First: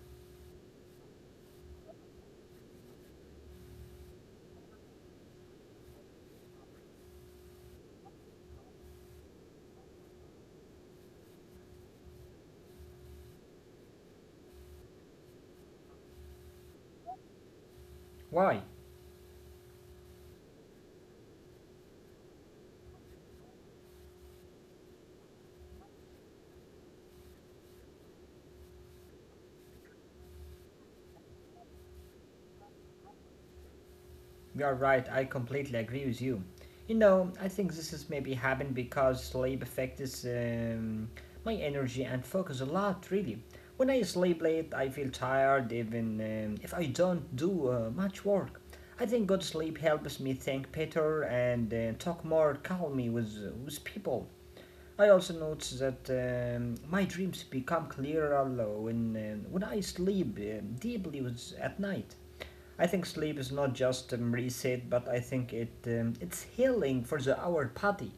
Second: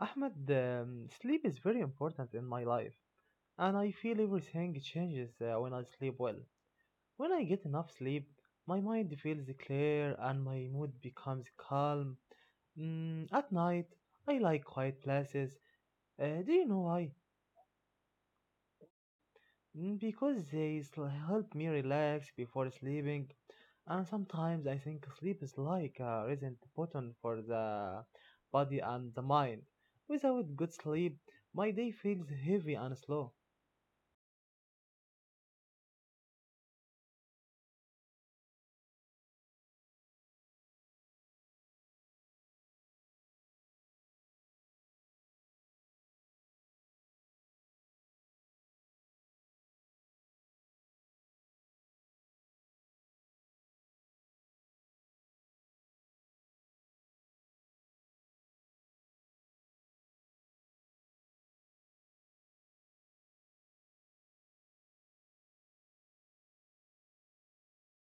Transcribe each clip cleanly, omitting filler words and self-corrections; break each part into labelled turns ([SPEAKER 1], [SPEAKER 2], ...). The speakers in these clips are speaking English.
[SPEAKER 1] Ahmed, sleep is very important in my life, and I feel everything changes when I sleep well. When I get enough sleep, my mind feels clear and my mood becomes calm. At night, I like quiet places. Do you know why?
[SPEAKER 2] Why?
[SPEAKER 1] Because help me relax before sleeping, and sometimes I think sleep is like a reset button for the body and the mind. Without good sleep my day feels heavy and slow.
[SPEAKER 2] You are right, I completely agree with you. You know, I think this is maybe happened because sleep affects my energy and focus a lot, really. When I sleep late, I feel tired even if I don't do much work. I think good sleep helps me think better and talk more calmly with people. I also notice that my dreams become clearer when I sleep deeply with, at night. I think sleep is not just reset, but I think it's healing for the our body.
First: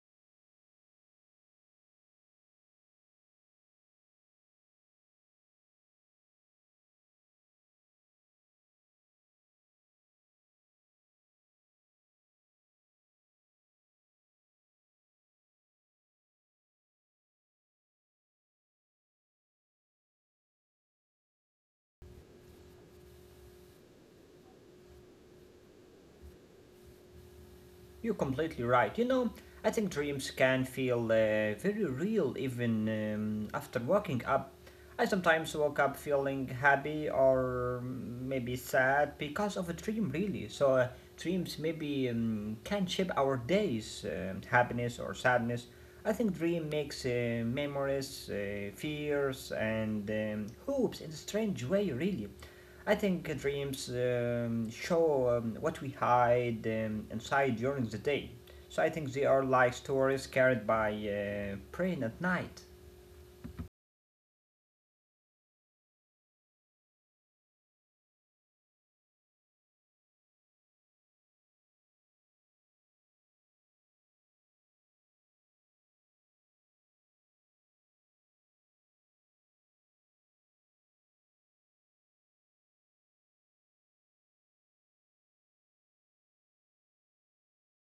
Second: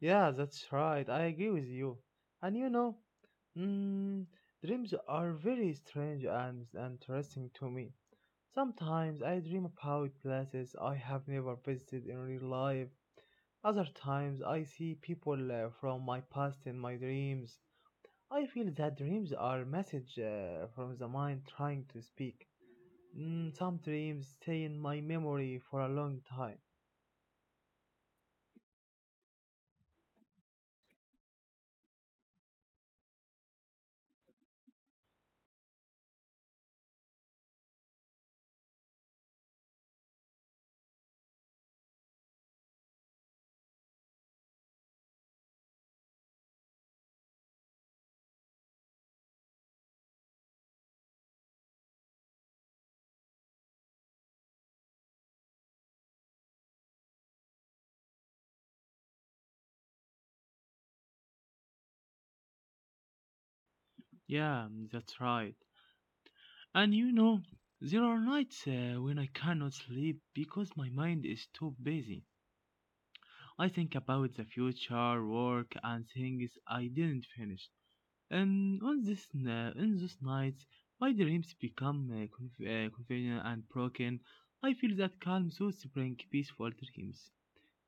[SPEAKER 1] Yeah, that's right, I agree with you. And you know, mm, dreams are very strange and interesting to me. Sometimes I dream about places I have never visited in real life. Other times I see people from my past in my dreams. I feel that dreams are message from the mind trying to speak. Some dreams stay in my memory for a long time.
[SPEAKER 2] You're completely right. You know, I think dreams can feel very real even after waking up. I sometimes woke up feeling happy or maybe sad because of a dream, really. So, dreams maybe can shape our days, happiness or sadness. I think dream makes memories, fears, and hopes in a strange way, really. I think dreams show what we hide inside during the day. So I think they are like stories carried by brain at night.
[SPEAKER 1] Yeah, that's right. And you know, there are nights when I cannot sleep because my mind is too busy. I think about the future, work, and things I didn't finish. In those nights, my dreams become confusing and broken. I feel that calm source bring peaceful dreams.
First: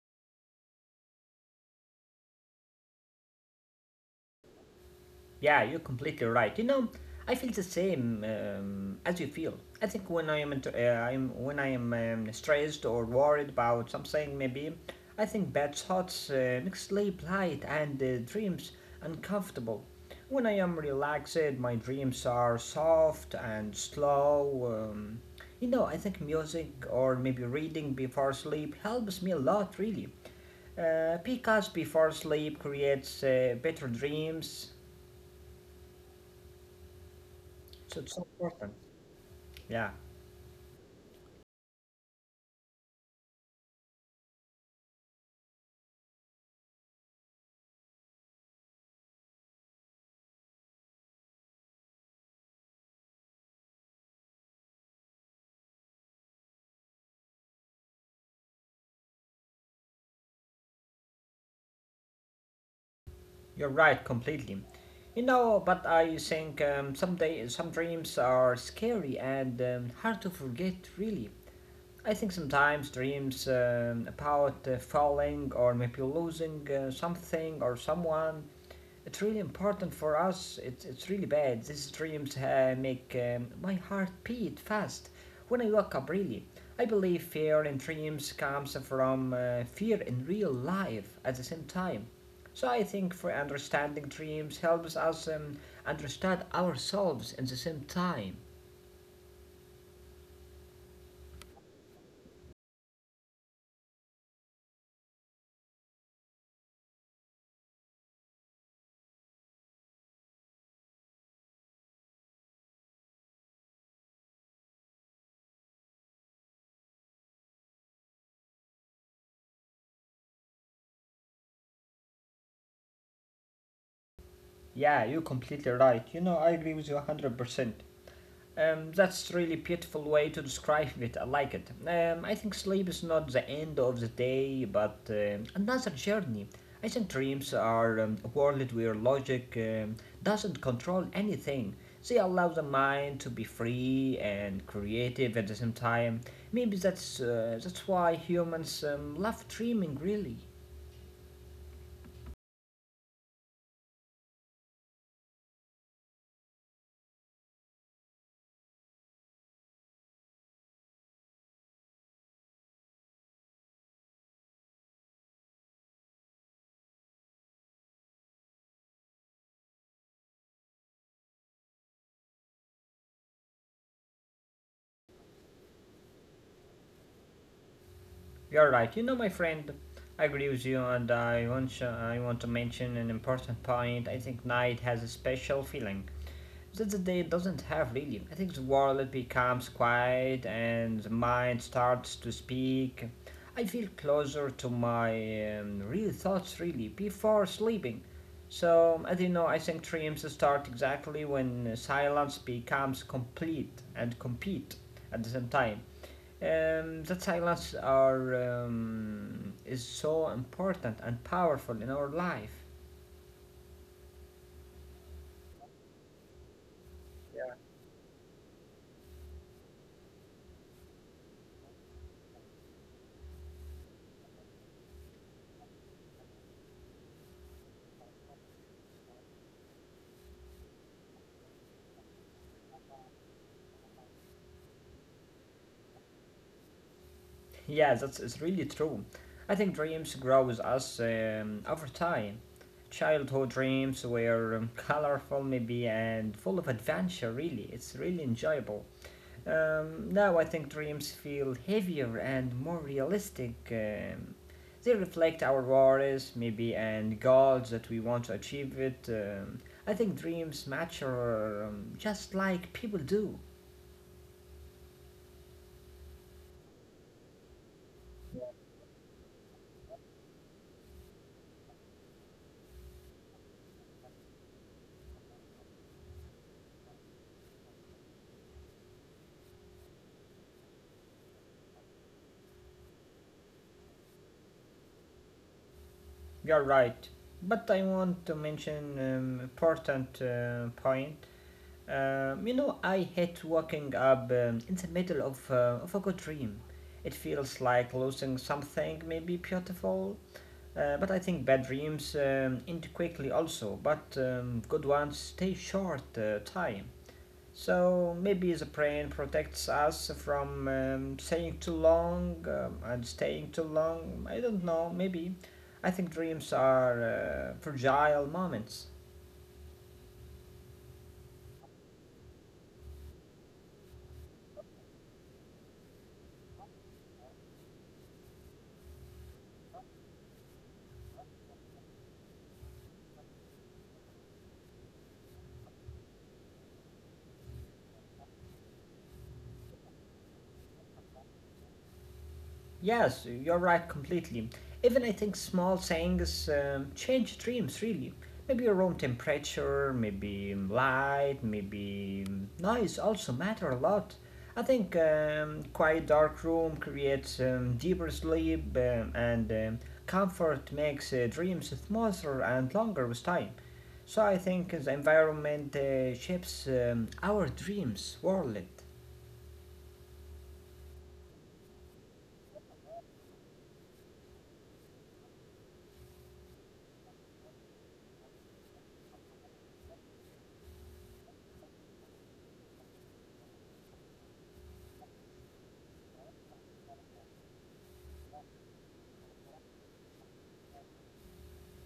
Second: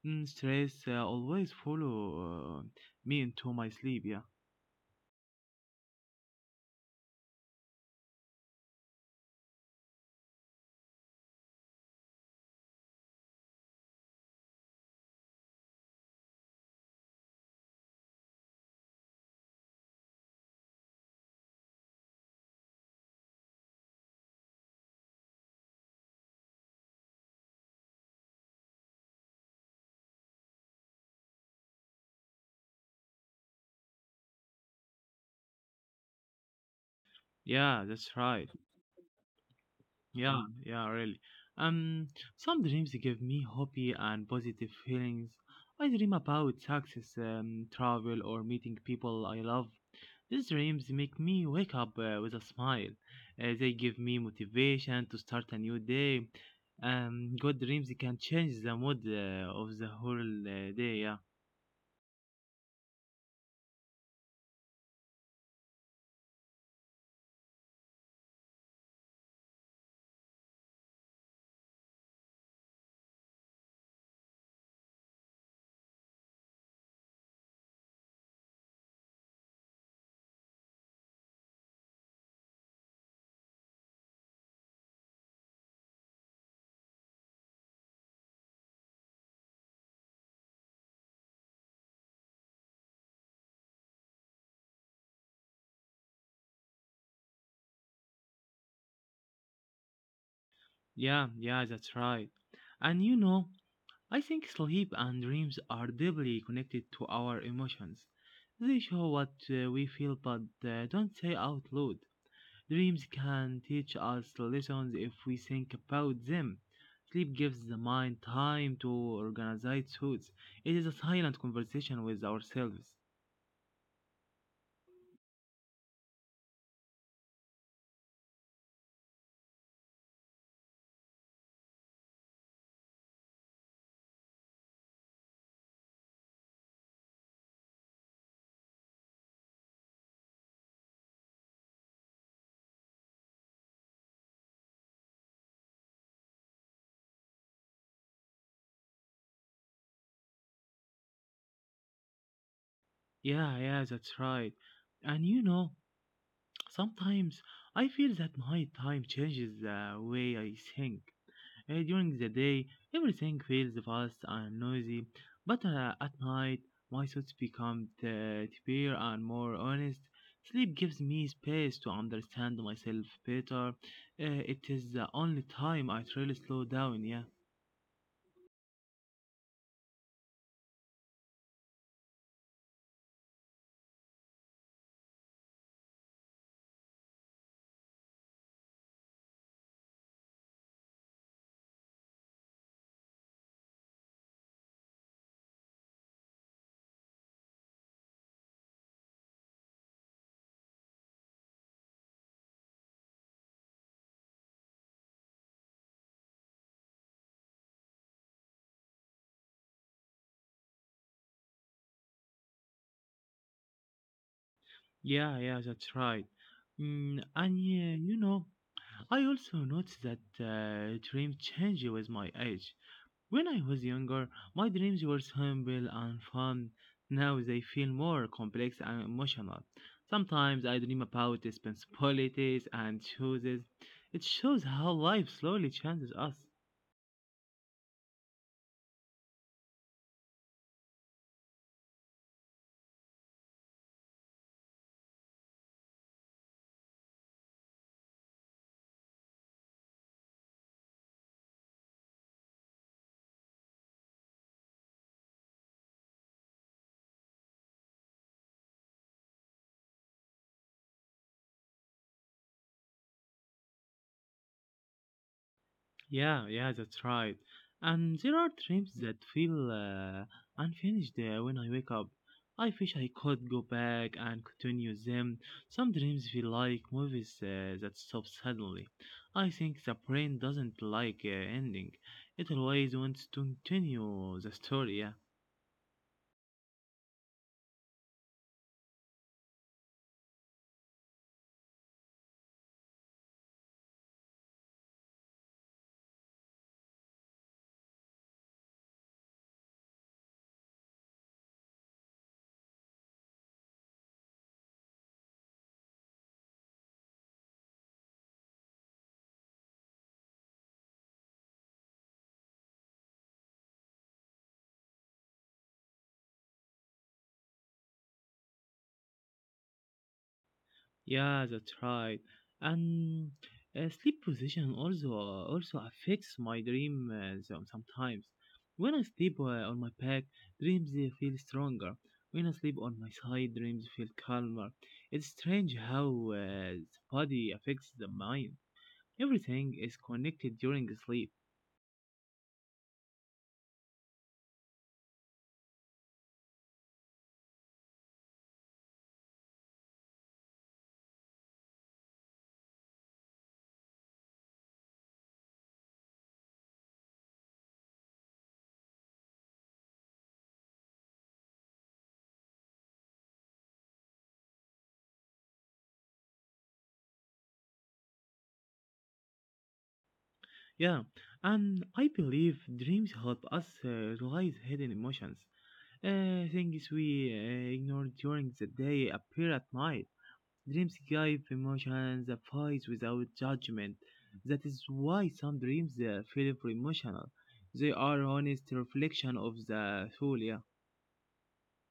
[SPEAKER 1] Stress always follow uh, me into my sleep. Yeah,
[SPEAKER 2] Yeah, you're completely right. You know, I feel the same as you feel. I think when I am stressed or worried about something, maybe I think bad thoughts make sleep light and dreams uncomfortable. When I am relaxed, my dreams are soft and slow. You know, I think music or maybe reading before sleep helps me a lot, really. Because before sleep creates better dreams.
[SPEAKER 1] yeah,
[SPEAKER 2] So it's
[SPEAKER 1] that's
[SPEAKER 2] so
[SPEAKER 1] right.
[SPEAKER 2] important. Yeah,
[SPEAKER 1] Yeah, yeah, really. Um, some dreams give me hope and positive feelings. I dream about success, travel, or meeting people I love. These dreams make me wake up with a smile. They give me motivation to start a new day. Good dreams can change the mood of the whole day. Yeah,
[SPEAKER 2] you're right completely. You know, but I think some day some dreams are scary and hard to forget. Really, I think sometimes dreams about falling or maybe losing something or someone. It's really important for us. It's really bad. These dreams make my heart beat fast when I wake up, really. I believe fear in dreams comes from fear in real life at the same time. So I think for understanding dreams helps us understand ourselves at the same time.
[SPEAKER 1] yeah, yeah, that's right. And you know, I think sleep and dreams are deeply connected to our emotions. They show what we feel but don't say out loud. Dreams can teach us lessons if we think about them. Sleep gives the mind time to organize its thoughts. It is a silent conversation with ourselves.
[SPEAKER 2] Yeah, you're completely right. You know, I agree with you 100%. That's really beautiful way to describe it. I like it. I think sleep is not the end of the day, but another journey. I think dreams are a world where logic doesn't control anything. They allow the mind to be free and creative at the same time. Maybe that's why humans love dreaming. Really.
[SPEAKER 1] Yeah, yeah, that's right. And you know, sometimes I feel that my time changes the way I think. During the day, everything feels fast and noisy, but at night, my thoughts become clearer and more honest. Sleep gives me space to understand myself better. It is the only time I truly slow down, yeah.
[SPEAKER 2] You're right. You know, my friend, I agree with you, and I want to mention an important point. I think night has a special feeling that the day doesn't have really. I think the world becomes quiet and the mind starts to speak. I feel closer to my real thoughts really before sleeping. So, as you know, I think dreams start exactly when silence becomes complete and complete at the same time. That silence are is so important and powerful in our life.
[SPEAKER 1] Yeah, yeah, that's right. And yeah, you know, I also notice that dreams change with my age. When I was younger, my dreams were simple and fun. Now they feel more complex and emotional. Sometimes I dream about responsibilities and choices. It shows how life slowly changes us.
[SPEAKER 2] Yeah, that's it's really true. I think dreams grow with us over time. Childhood dreams were colorful, maybe, and full of adventure. Really, it's really enjoyable. Now I think dreams feel heavier and more realistic. They reflect our worries, maybe, and goals that we want to achieve it. I think dreams mature just like people do.
[SPEAKER 1] Yeah, yeah, that's right. And there are dreams that feel unfinished when I wake up. I wish I could go back and continue them. Some dreams feel like movies that stop suddenly. I think the brain doesn't like ending. It always wants to continue the story. Yeah.
[SPEAKER 2] You're right. But I want to mention important point. You know, I hate waking up in the middle of a good dream. It feels like losing something maybe beautiful. But I think bad dreams end quickly also, but good ones stay short time. So maybe the brain protects us from staying too long and staying too long. I don't know, maybe. I think dreams are fragile moments.
[SPEAKER 1] Yeah, that's right. And sleep position also affects my dream sometimes. When I sleep on my back, dreams feel stronger. When I sleep on my side, dreams feel calmer. It's strange how the body affects the mind. Everything is connected during sleep.
[SPEAKER 2] Yes, you're right completely. Even I think small things change dreams really. Maybe your room temperature, maybe light, maybe noise also matter a lot. I think quiet dark room creates deeper sleep and comfort makes dreams smoother and longer with time. So I think the environment shapes our dreams world.
[SPEAKER 1] Yeah, and I believe dreams help us realize hidden emotions. Things we ignore during the day appear at night. Dreams give emotions a voice without judgment. That is why some dreams feel emotional. They are honest reflection of the soul, yeah.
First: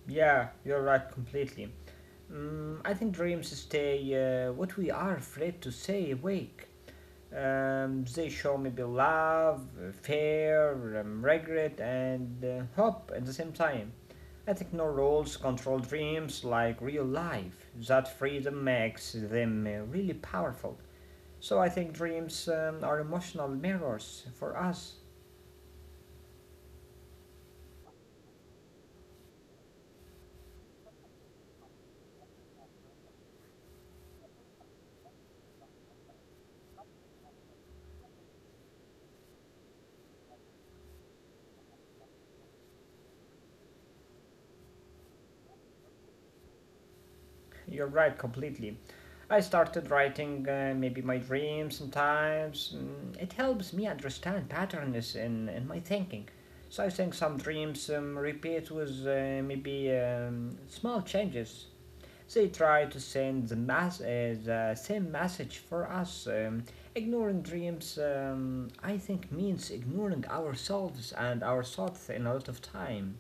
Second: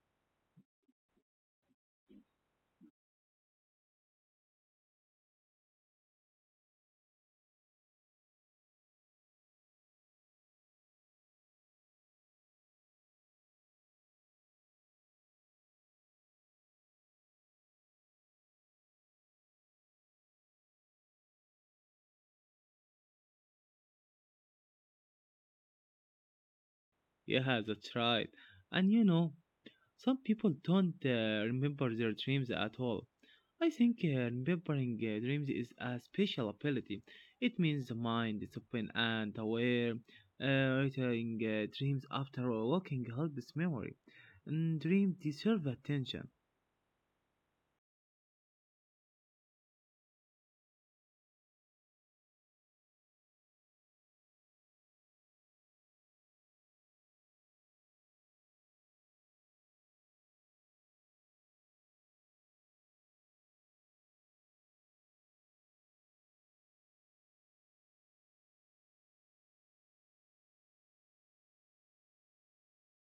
[SPEAKER 2] Yeah, you're right completely. Mm, I think dreams stay what we are afraid to say awake. They show maybe love, fear, regret, and hope at the same time. I think no rules control dreams like real life. That freedom makes them really powerful. So I think dreams are emotional mirrors for us.
[SPEAKER 1] Yeah, that's right. And you know, some people don't remember their dreams at all. I think remembering dreams is a special ability. It means the mind is open and aware. Writing dreams after walking helps memory. And dreams deserve attention.
[SPEAKER 2] You're right, completely. I started writing maybe my dreams sometimes. Mm, it helps me understand patterns in my thinking. So I think some dreams repeat with maybe small changes. They try to send the same message for us. Ignoring dreams, I think, means ignoring ourselves and our thoughts in a lot of time.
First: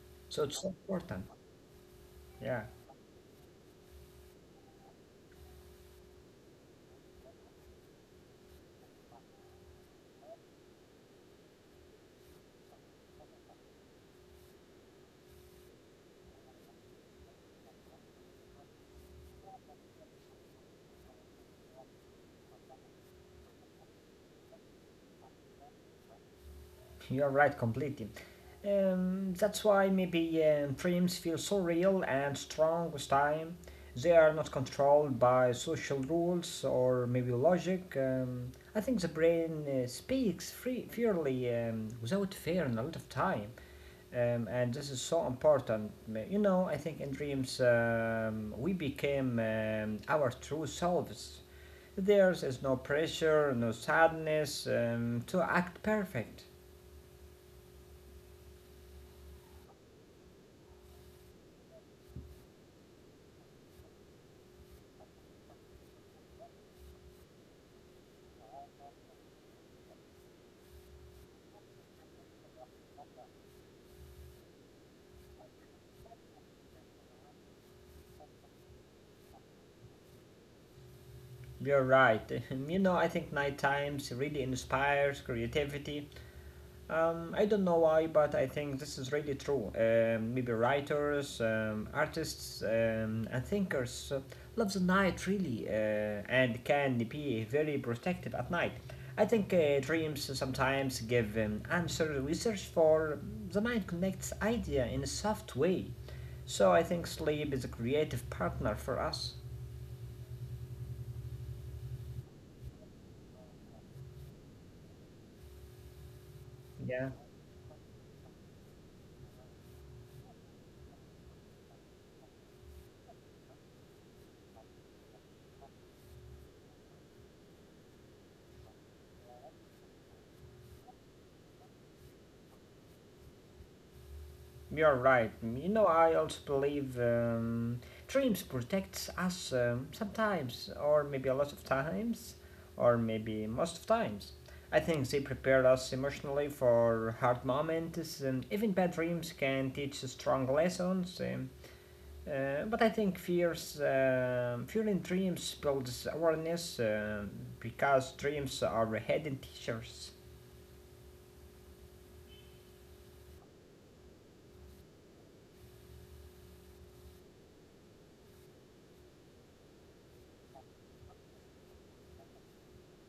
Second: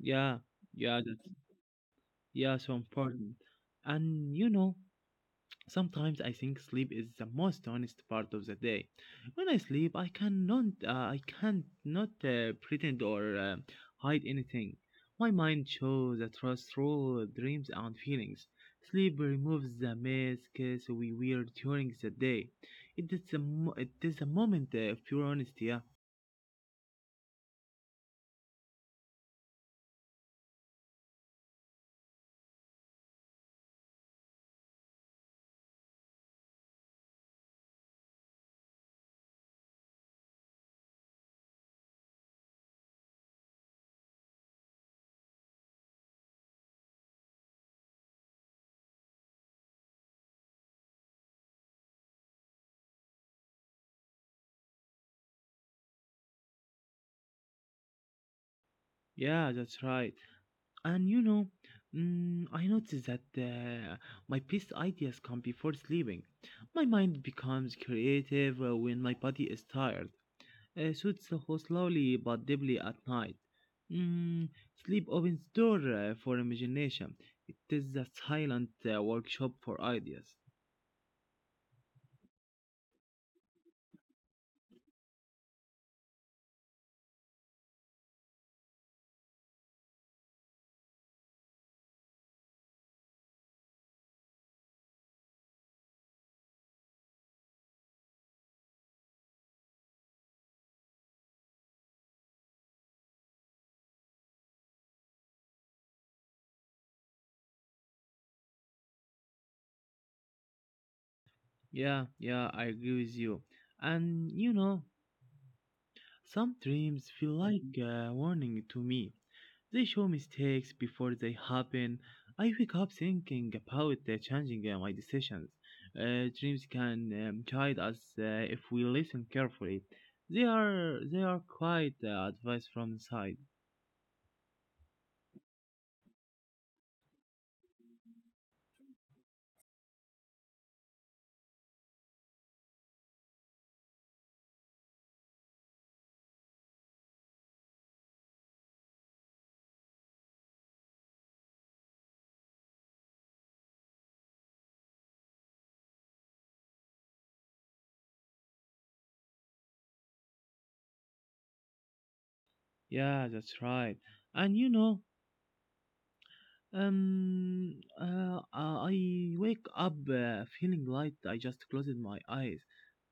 [SPEAKER 1] Yeah,
[SPEAKER 2] So it's so
[SPEAKER 1] yeah, that's
[SPEAKER 2] important.
[SPEAKER 1] yeah,
[SPEAKER 2] Yeah.
[SPEAKER 1] so important. And you know, sometimes I think sleep is the most honest part of the day. When I sleep, I can't not pretend or hide anything. My mind shows the trust through dreams and feelings. Sleep removes the masks we wear during the day. It is the moment of pure honesty. Yeah,
[SPEAKER 2] You're right, completely. That's why maybe dreams feel so real and strong with time. They are not controlled by social rules or maybe logic. I think the brain speaks free, fairly without fear and a lot of time. And this is so important. You know, I think in dreams we became our true selves. There is no pressure, no sadness to act perfect.
[SPEAKER 1] yeah, that's right. And you know, I noticed that my best ideas come before sleeping. My mind becomes creative when my body is tired. Suits who slowly but deeply at night. Mm, Sleep opens door for imagination. It is a silent workshop for ideas.
[SPEAKER 2] You're right. You know, I think night times really inspires creativity. I don't know why, but I think this is really true. Maybe writers, artists, and thinkers love the night really and can be very protective at night. I think dreams sometimes give answers we search for. The mind connects idea in a soft way. So I think sleep is a creative partner for us.
[SPEAKER 1] Yeah, yeah, I agree with you. And you know, some dreams
[SPEAKER 2] Yeah.
[SPEAKER 1] feel like a warning to me. They show mistakes before they happen. I wake up thinking about changing my decisions. Dreams can guide us if we listen carefully. They are quite advice from inside.
[SPEAKER 2] You're right. You know, I also believe dreams protects us sometimes, or maybe a lot of times, or maybe most of times. I think they prepare us emotionally for hard moments, and even bad dreams can teach us strong lessons. But I think fear in dreams builds awareness because dreams are hidden teachers.
[SPEAKER 1] Yeah, that's right. And you know, I wake up feeling light. I just closed my eyes.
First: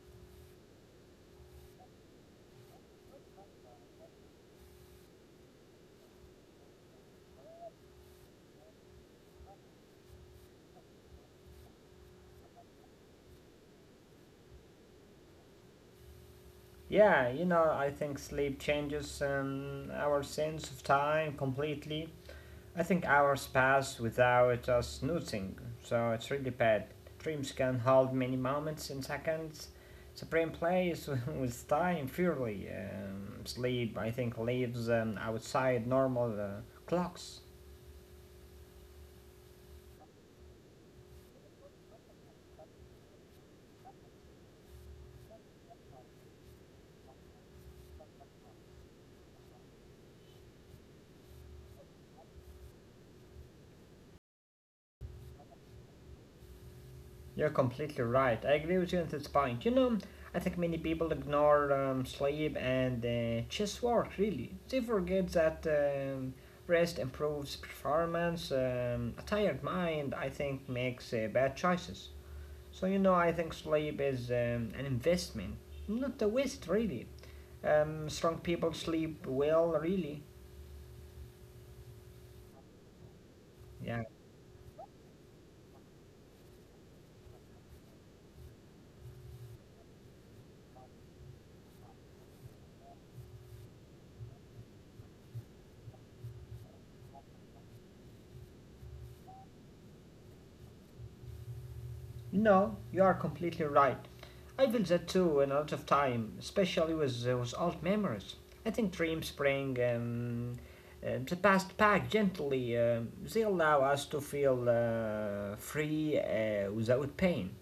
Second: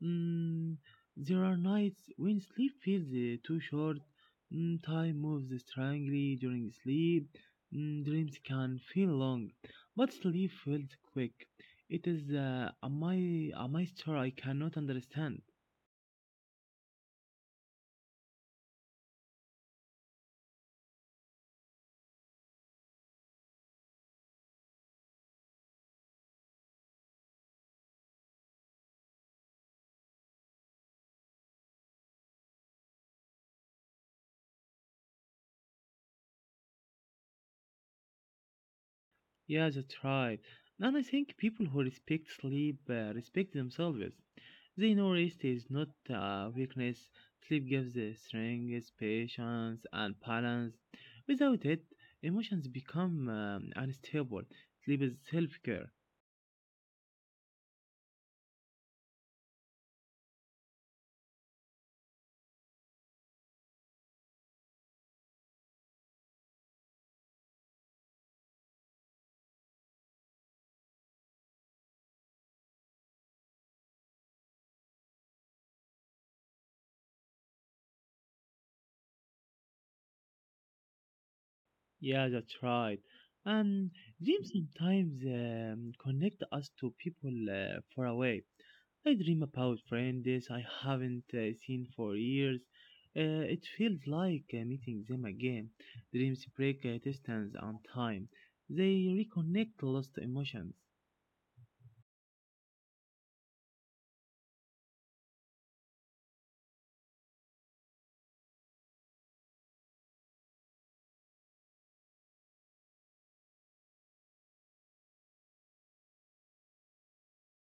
[SPEAKER 1] Mm, there are nights when sleep feels too short. Time moves strangely during sleep. Dreams can feel long, but sleep feels quick. It is a master I cannot understand.
[SPEAKER 2] Yeah, you know, I think sleep changes our sense of time completely. I think hours pass without us noticing, so it's really bad. Dreams can hold many moments in seconds. The brain plays with time fairly. Sleep, I think, lives outside normal clocks.
[SPEAKER 1] Yeah, that's right. And I think people who respect sleep respect themselves. They know rest is not a weakness. Sleep gives the strength, patience, and balance. Without it, emotions become unstable. Sleep is self care.
[SPEAKER 2] You're completely right. I agree with you on this point. You know, I think many people ignore sleep and chess work, really. They forget that rest improves performance. A tired mind, I think, makes bad choices. So, you know, I think sleep is an investment, not a waste, really. Strong people sleep well, really.
[SPEAKER 1] Yeah, that's right. And
[SPEAKER 2] Yeah.
[SPEAKER 1] dreams sometimes connect us to people far away. I dream about friends I haven't seen for years. It feels like meeting them again. Dreams break distance and time. They reconnect lost emotions.
[SPEAKER 2] No, you are completely right. I feel that too in a lot of time, especially with old memories. I think dreams bring the past back gently. They allow us to feel free without pain.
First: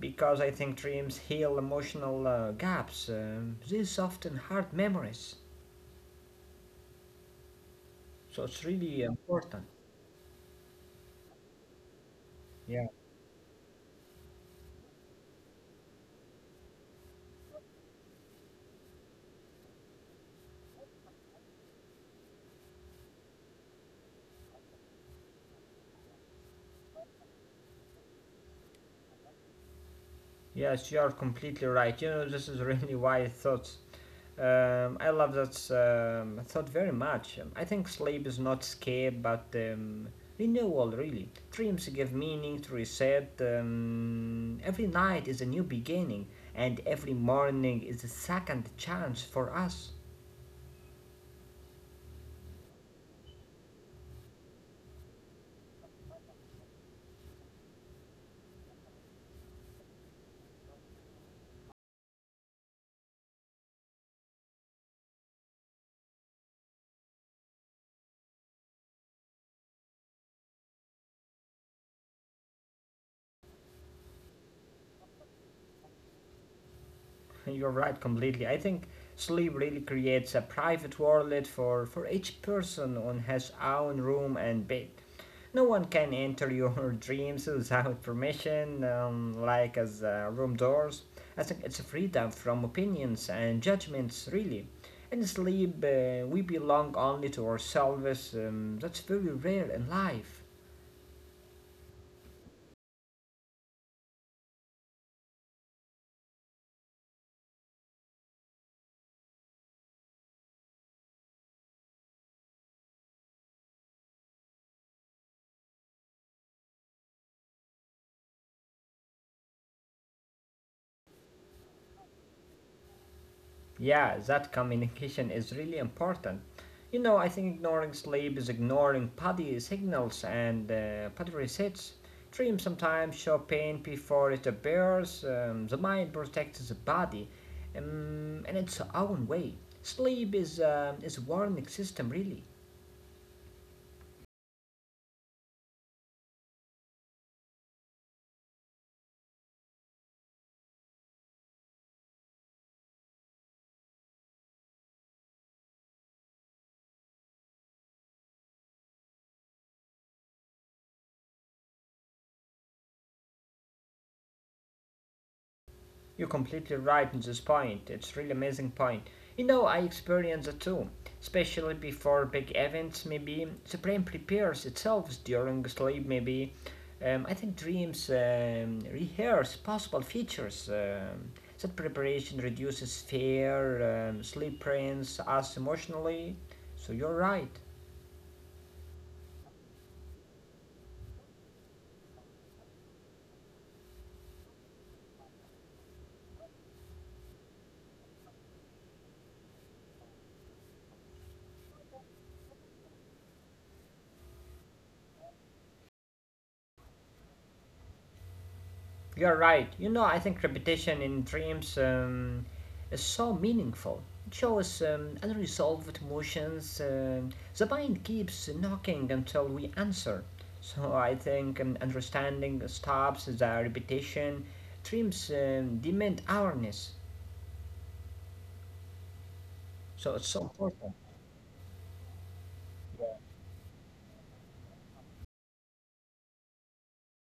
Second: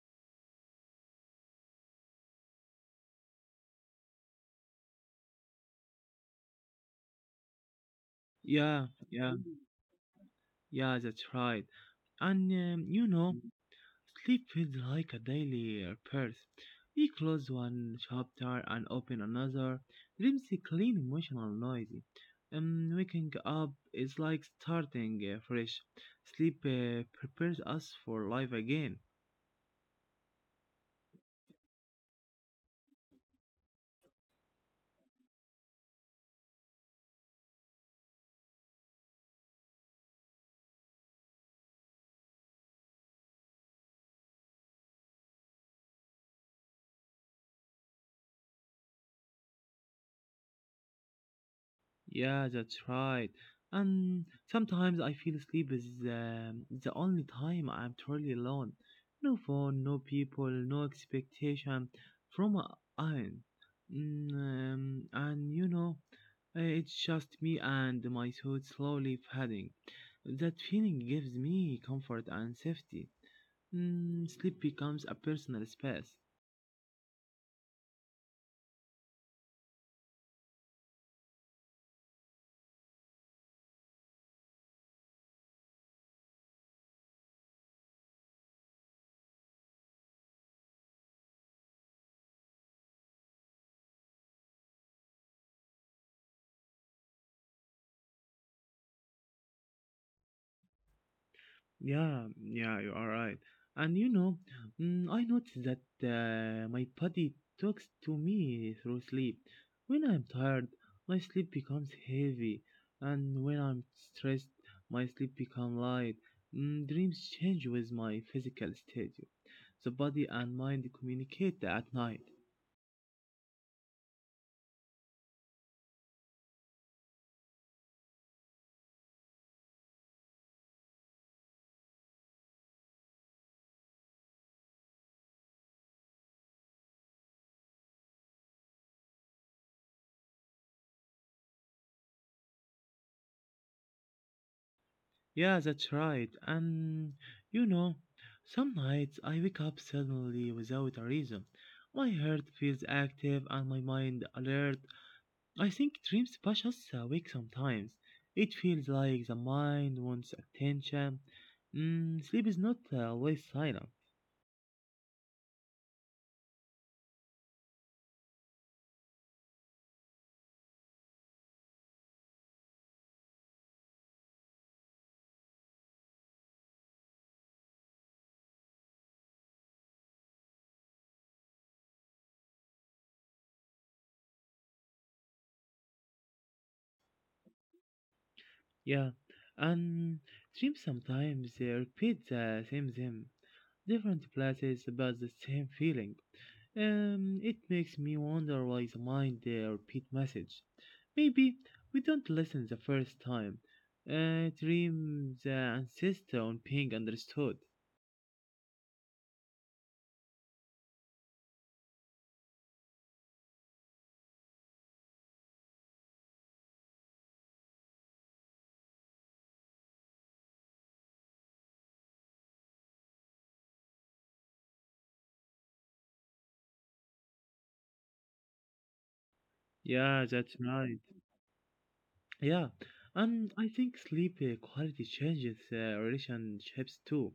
[SPEAKER 2] Because I think dreams heal emotional gaps. They soften hard memories. So it's
[SPEAKER 1] Yeah,
[SPEAKER 2] really
[SPEAKER 1] yeah,
[SPEAKER 2] important.
[SPEAKER 1] yeah, that's right. And
[SPEAKER 2] Yeah.
[SPEAKER 1] um, you know, sleep feels like a daily purse. We close one chapter and open another. Dreams are clean, emotional, noisy. Waking up is like starting fresh. Sleep prepares us for life again.
[SPEAKER 2] Yes, you are completely right. You know, this is really why I thought. I love that thought very much. I think sleep is not escape, but renewal, really. Dreams give meaning to reset. Every night is a new beginning, and every morning is a second chance for us.
[SPEAKER 1] Yeah, that's right. And sometimes I feel sleep is the only time I'm truly alone. No phone, no people, no expectation from a iron. And you know, it's just me and my thoughts slowly fading. That feeling gives me comfort and safety. Sleep becomes a personal space.
[SPEAKER 2] You're right completely. I think sleep really creates a private world for each person on his own room and bed. No one can enter your dreams without permission, like as room doors. I think it's a freedom from opinions and judgments, really. In sleep, we belong only to ourselves. That's very rare in life.
[SPEAKER 1] Yeah, yeah, you are right. And you know, I noticed that my body talks to me through sleep. When I'm tired, my sleep becomes heavy, and when I'm stressed, my sleep becomes light. Dreams change with my physical state. The body and mind communicate at night.
[SPEAKER 2] Yeah, that communication is really important. You know, I think ignoring sleep is ignoring body signals and body resets. Dreams sometimes show pain before it appears. The mind protects the body in its own way. Sleep is a warning system, really.
[SPEAKER 1] Yeah, that's right. And you know, some nights I wake up suddenly without a reason. My heart feels active and my mind alert. I think dreams push us awake sometimes. It feels like the mind wants attention. Sleep is not always silent.
[SPEAKER 2] You're completely right on this point. It's really amazing point. You know, I experience it too, especially before big events. Maybe the brain prepares itself during sleep. Maybe I think dreams rehearse possible features. That preparation reduces fear. Sleep trains us emotionally. So you're right.
[SPEAKER 1] Yeah, and dreams sometimes repeat the same thing, different places but the same feeling. It makes me wonder why the mind repeat message. Maybe we don't listen the first time. Dream the ancestor on being understood.
[SPEAKER 2] You're right. You know, I think repetition in dreams is so meaningful. It shows unresolved emotions. The mind keeps knocking until we answer. So I think understanding stops the repetition. Dreams demand awareness. So it's
[SPEAKER 1] Yeah,
[SPEAKER 2] so
[SPEAKER 1] that's
[SPEAKER 2] important.
[SPEAKER 1] right. Yeah, and I think sleep quality changes relationships too.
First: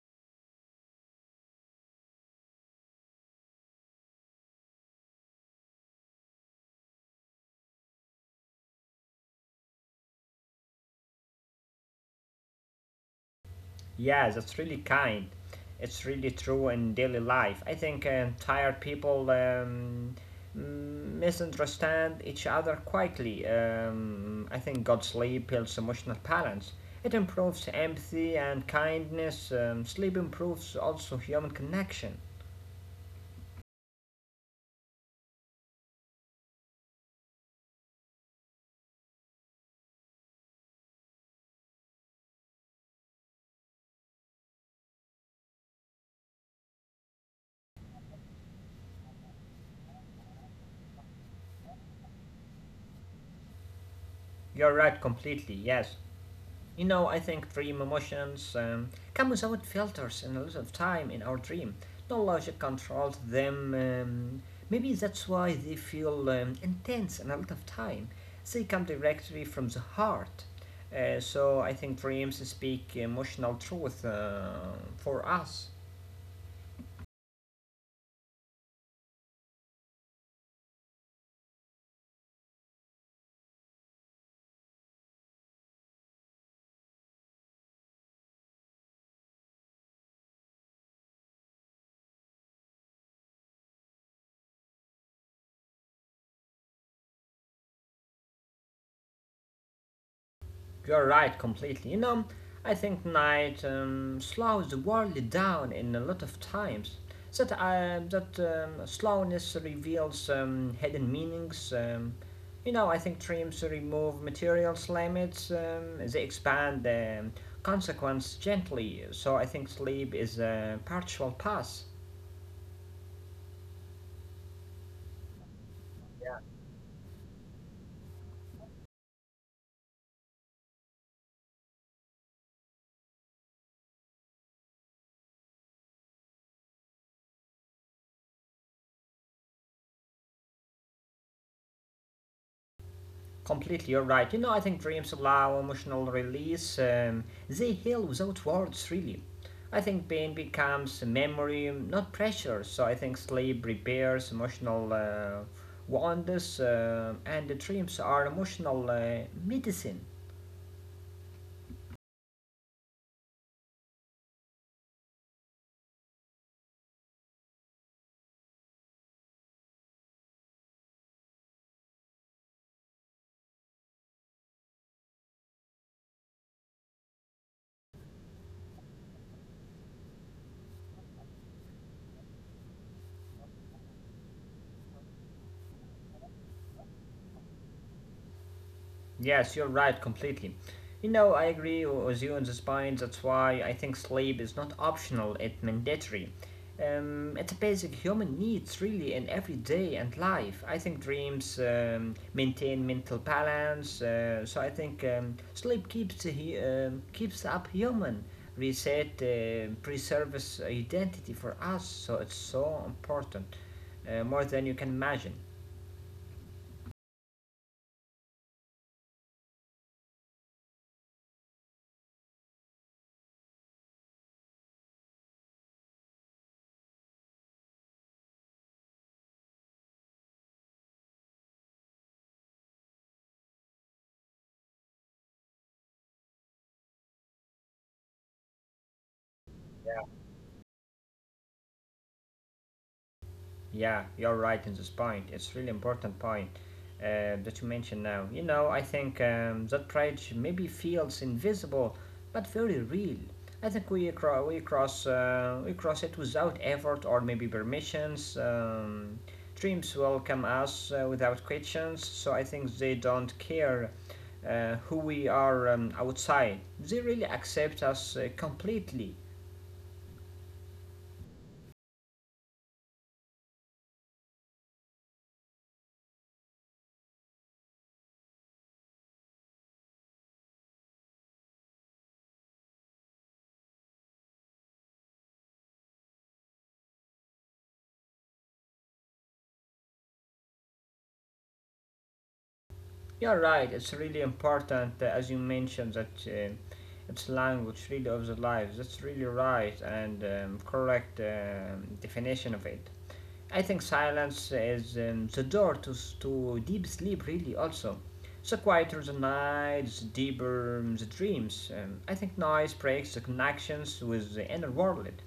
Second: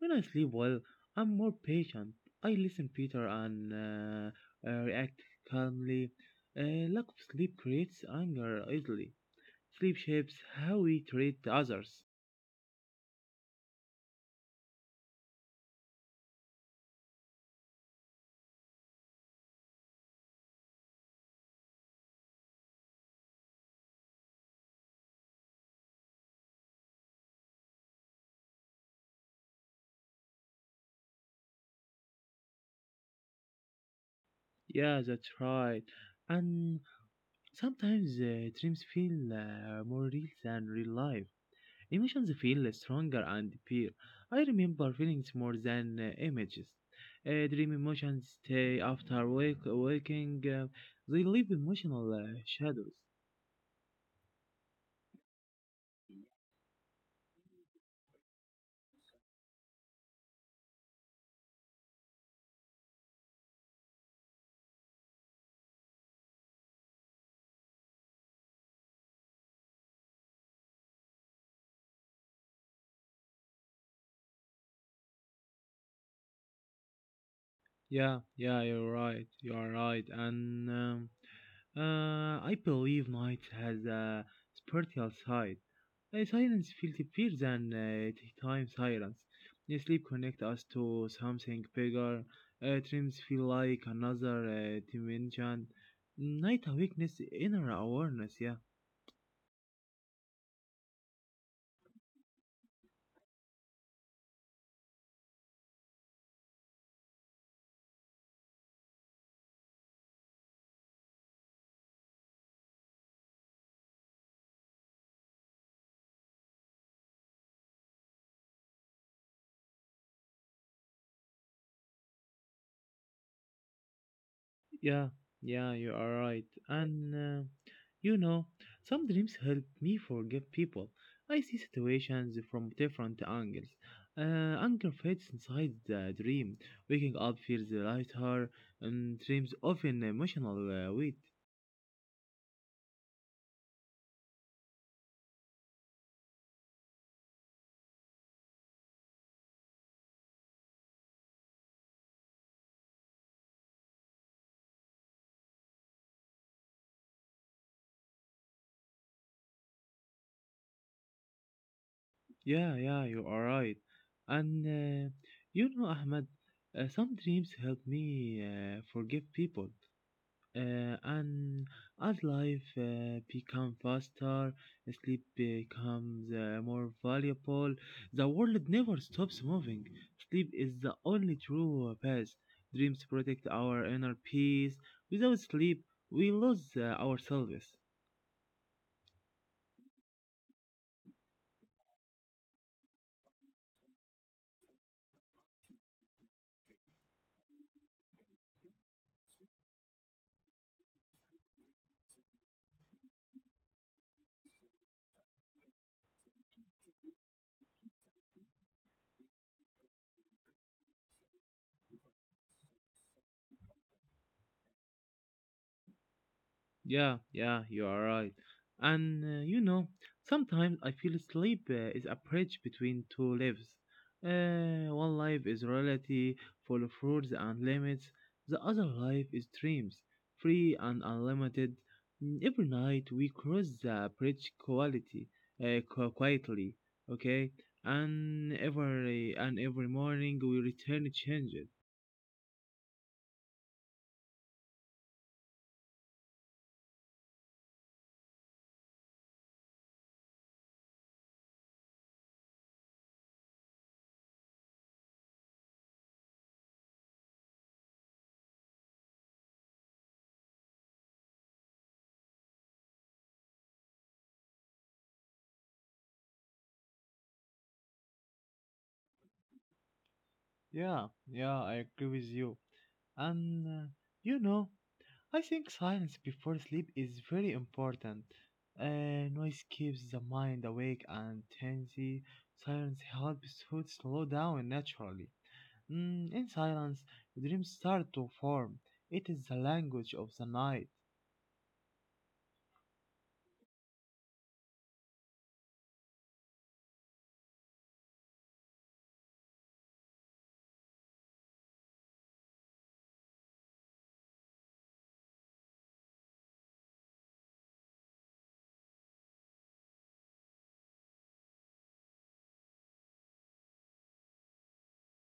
[SPEAKER 1] When I sleep well, I'm more patient. I listen Peter and react calmly. Lack of sleep creates anger easily. Sleep shapes how we treat others.
[SPEAKER 2] Yeah, that's really kind. It's really true in daily life. I think tired people misunderstand each other quietly. I think good sleep builds emotional balance. It improves empathy and kindness. Sleep improves also human connection.
[SPEAKER 1] Yeah, that's right. And sometimes dreams feel more real than real life. Emotions feel stronger and pure. I remember feelings more than images. Dream emotions stay after wake waking. They leave emotional shadows.
[SPEAKER 2] You're right completely, yes. You know, I think dream emotions come without filters and a lot of time in our dream. No logic controls them. Maybe that's why they feel intense and a lot of time. They come directly from the heart. So I think dreams speak emotional truth for us.
[SPEAKER 1] Yeah, yeah, you're right. You are right. And I believe night has a spiritual side. Silence feels deeper than time silence. Sleep connects us to something bigger. Dreams feel like another dimension. Night awakeness, inner awareness, yeah.
[SPEAKER 2] You're right, completely. You know, I think night slows the world down in a lot of times. That slowness reveals hidden meanings. You know, I think dreams remove materials limits. They expand the consequence gently. So I think sleep is a partial pass.
[SPEAKER 1] Yeah, yeah, you are right. And you know, some dreams help me forgive people. I see situations from different angles. Anger fades inside the dream. Waking up feels lighter, and dreams often emotional weight.
[SPEAKER 2] Completely, you're right. You know, I think dreams allow emotional release. They heal without words, really. I think pain becomes a memory, not pressure. So I think sleep repairs emotional wounds, and the dreams are emotional medicine.
[SPEAKER 1] Yeah, yeah, you are right. And you know, Ahmed, some dreams help me forgive people. And as life become faster, sleep becomes more valuable. The world never stops moving. Sleep is the only true path. Dreams protect our inner peace. Without sleep, we lose ourselves.
[SPEAKER 2] Yes, you're right, completely. You know, I agree with you on this point. That's why I think sleep is not optional, it's mandatory. It's a basic human needs, really, in everyday and life. I think dreams maintain mental balance, so I think sleep keeps the keeps up human, reset, preserves identity for us. So it's so important, more than you can imagine.
[SPEAKER 1] Yeah, yeah, you are right. And you know, sometimes I feel sleep is a bridge between two lives. One life is reality, full of rules and limits. The other life is dreams, free and unlimited. Every night we cross the bridge quietly, okay? And every morning we return changed.
[SPEAKER 2] Yeah, you're right in this point. It's really important point that you mentioned now. You know, I think that bridge maybe feels invisible, but very real. I think we cross it without effort or maybe permissions. Dreams welcome us without questions, so I think they don't care who we are outside. They really accept us completely.
[SPEAKER 1] Yeah, yeah, I agree with you. And you know, I think silence before sleep is very important. Noise keeps the mind awake and tense. Silence helps to slow down naturally. In silence, dreams start to form. It is the language of the night.
[SPEAKER 2] You're right. It's really important, as you mentioned, that it's language really of the lives. That's really right and correct definition of it. I think silence is the door to to deep sleep. Really, also. So quieter the nights, deeper the dreams. I think noise breaks the connections with the inner world.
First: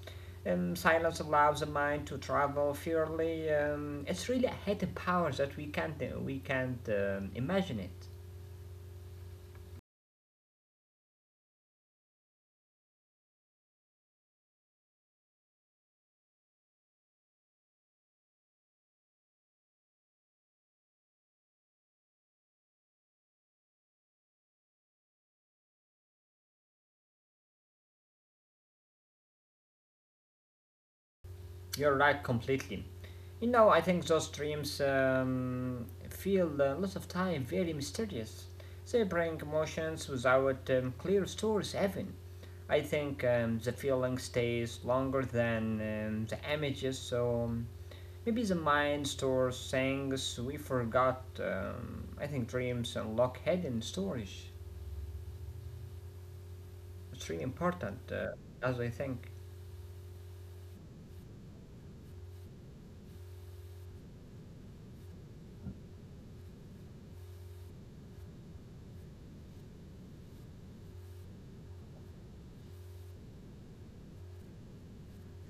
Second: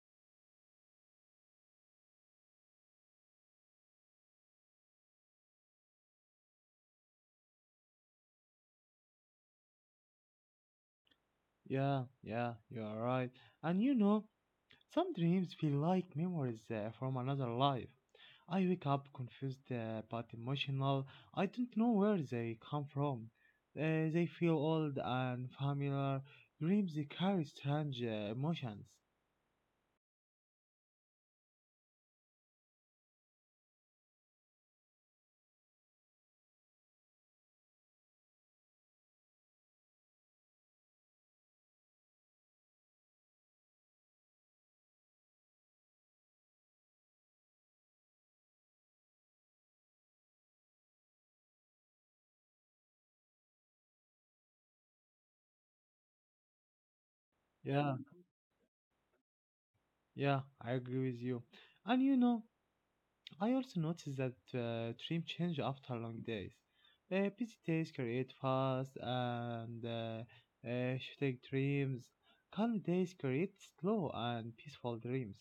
[SPEAKER 2] Silence allows the mind to travel freely. It's really a hidden power that we can't imagine it.
[SPEAKER 1] Yeah, yeah, you are right. And you know, some dreams feel like memories from another life. I wake up confused, but emotional. I don't know where they come from. They feel old and familiar. Dreams, they carry strange emotions.
[SPEAKER 2] You're right completely. You know, I think those dreams feel a lot of time very mysterious. They bring emotions without clear stories even. I think the feeling stays longer than the images, so maybe the mind stores things we forgot. I think dreams unlock hidden stories. It's really
[SPEAKER 1] Yeah,
[SPEAKER 2] important, as I think.
[SPEAKER 1] yeah, I agree with you. And you know, I also noticed that dreams change after long days. Busy days create fast and shooting dreams. Calm days create slow and peaceful dreams.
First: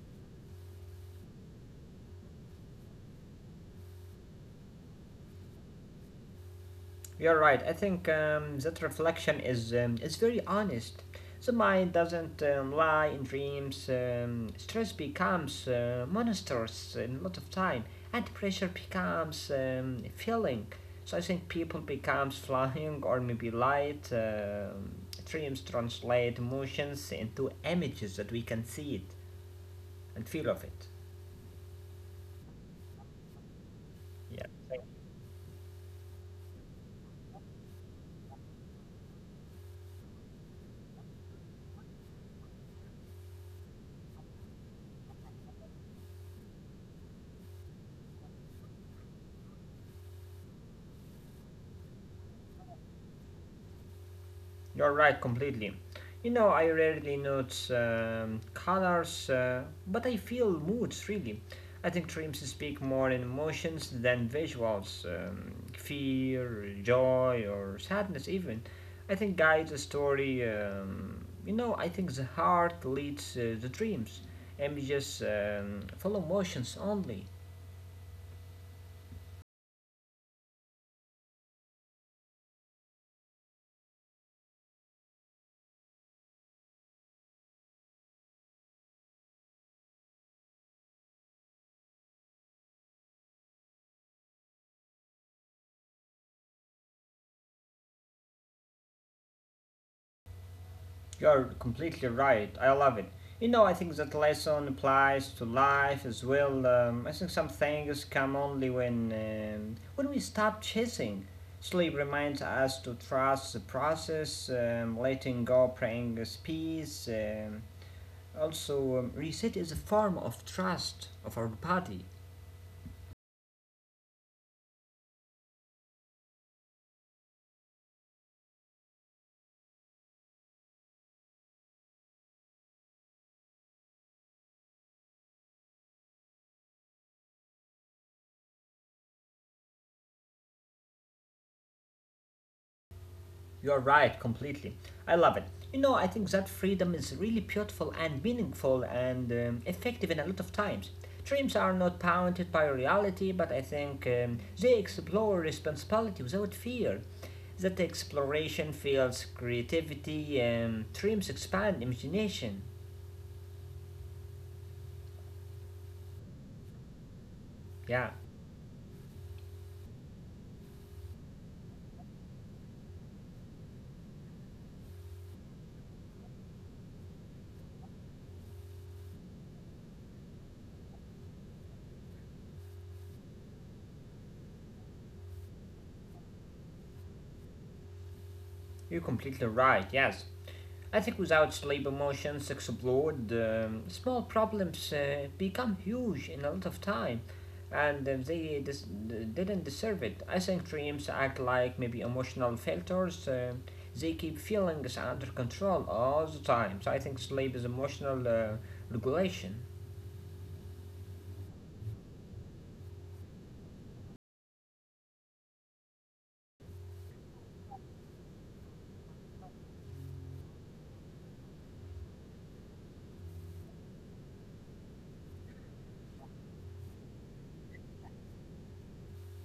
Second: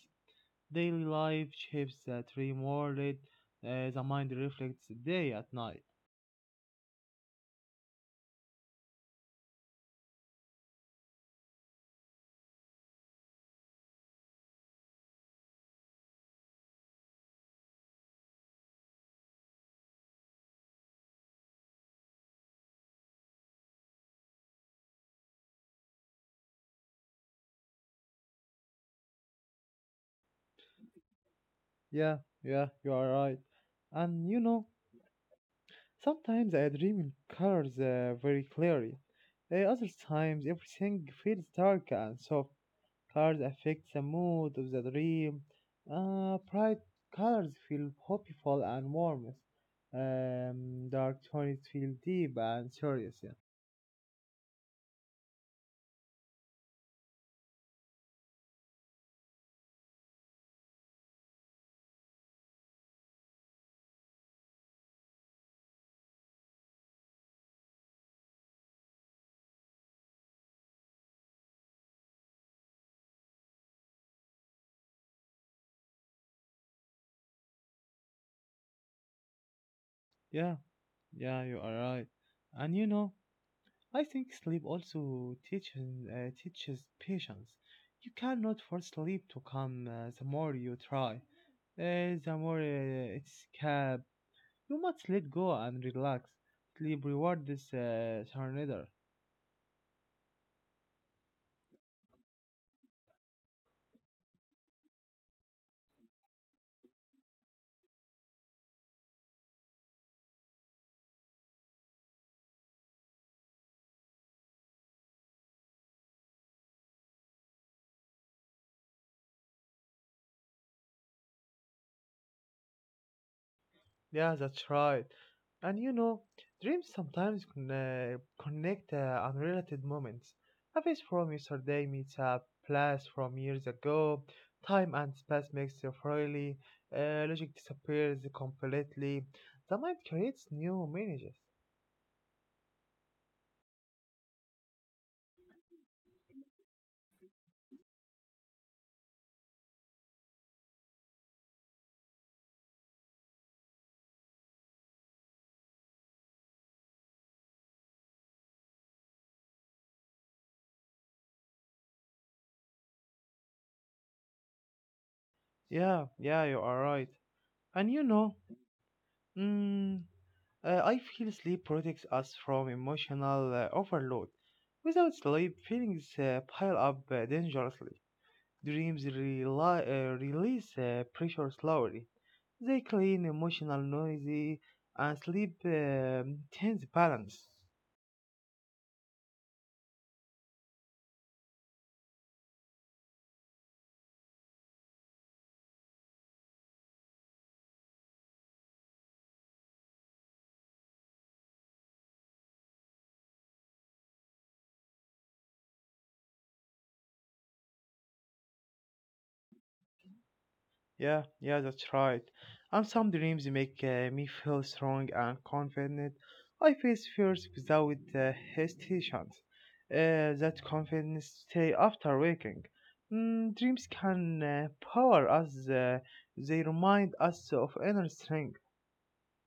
[SPEAKER 1] Daily life shapes the dream world. The mind reflects day at night.
[SPEAKER 2] You're right. I think that reflection is very honest. The mind doesn't lie in dreams. Stress becomes monsters in a lot of time, and pressure becomes feeling. So I think people becomes flying or maybe light. Dreams translate emotions into images that we can see it and feel of it.
[SPEAKER 1] Yeah, yeah, you are right. And you know,
[SPEAKER 2] Yeah.
[SPEAKER 1] sometimes I dream in colors very clearly. Other times, everything feels dark and soft. Colors affect the mood of the dream. Bright colors feel hopeful and warm. Dark tones feel deep and serious. Yeah,
[SPEAKER 2] You're right completely. You know, I rarely note colors, but I feel moods really. I think dreams speak more in emotions than visuals fear, joy, or sadness, even. I think guides the story. You know, I think the heart leads the dreams. Images follow emotions only.
[SPEAKER 1] yeah, yeah, you are right. And you know, I think sleep also teaches patience. You cannot force sleep to come. The more you try, the more it's cap. You must let go and relax. Sleep rewards surrender.
[SPEAKER 2] You're completely right. I love it. You know, I think that lesson applies to life as well. I think some things come only when we stop chasing. Sleep reminds us to trust the process, letting go brings peace. Also, reset is a form of trust of our body.
[SPEAKER 1] Yeah, that's right. And you know, dreams sometimes connect unrelated moments. A face from yesterday meets a place from years ago. Time and space mix freely. Logic disappears completely. The mind creates new images.
[SPEAKER 2] You're right, completely. I love it. You know, I think that freedom is really beautiful and meaningful and effective in a lot of times. Dreams are not bounded by reality, but I think they explore responsibility without fear. That exploration fuels creativity, and dreams expand imagination.
[SPEAKER 1] Yeah, yeah, you are right. And you
[SPEAKER 2] Yeah.
[SPEAKER 1] know, mm, I feel sleep protects us from emotional overload. Without sleep, feelings pile up dangerously. Dreams release pressure slowly. They clean, emotional, noisy, and sleep tense balance.
[SPEAKER 2] You're completely right, yes. I think without sleep, emotions sex small problems become huge in a lot of time, and they didn't deserve it. I think dreams act like maybe emotional filters. They keep feelings under control all the time. So I think sleep is emotional regulation.
[SPEAKER 1] Yeah, yeah, that's right. And some dreams make me feel strong and confident. I face fears without hesitation. That confidence stay after waking. Dreams can power us. They remind us of inner strength.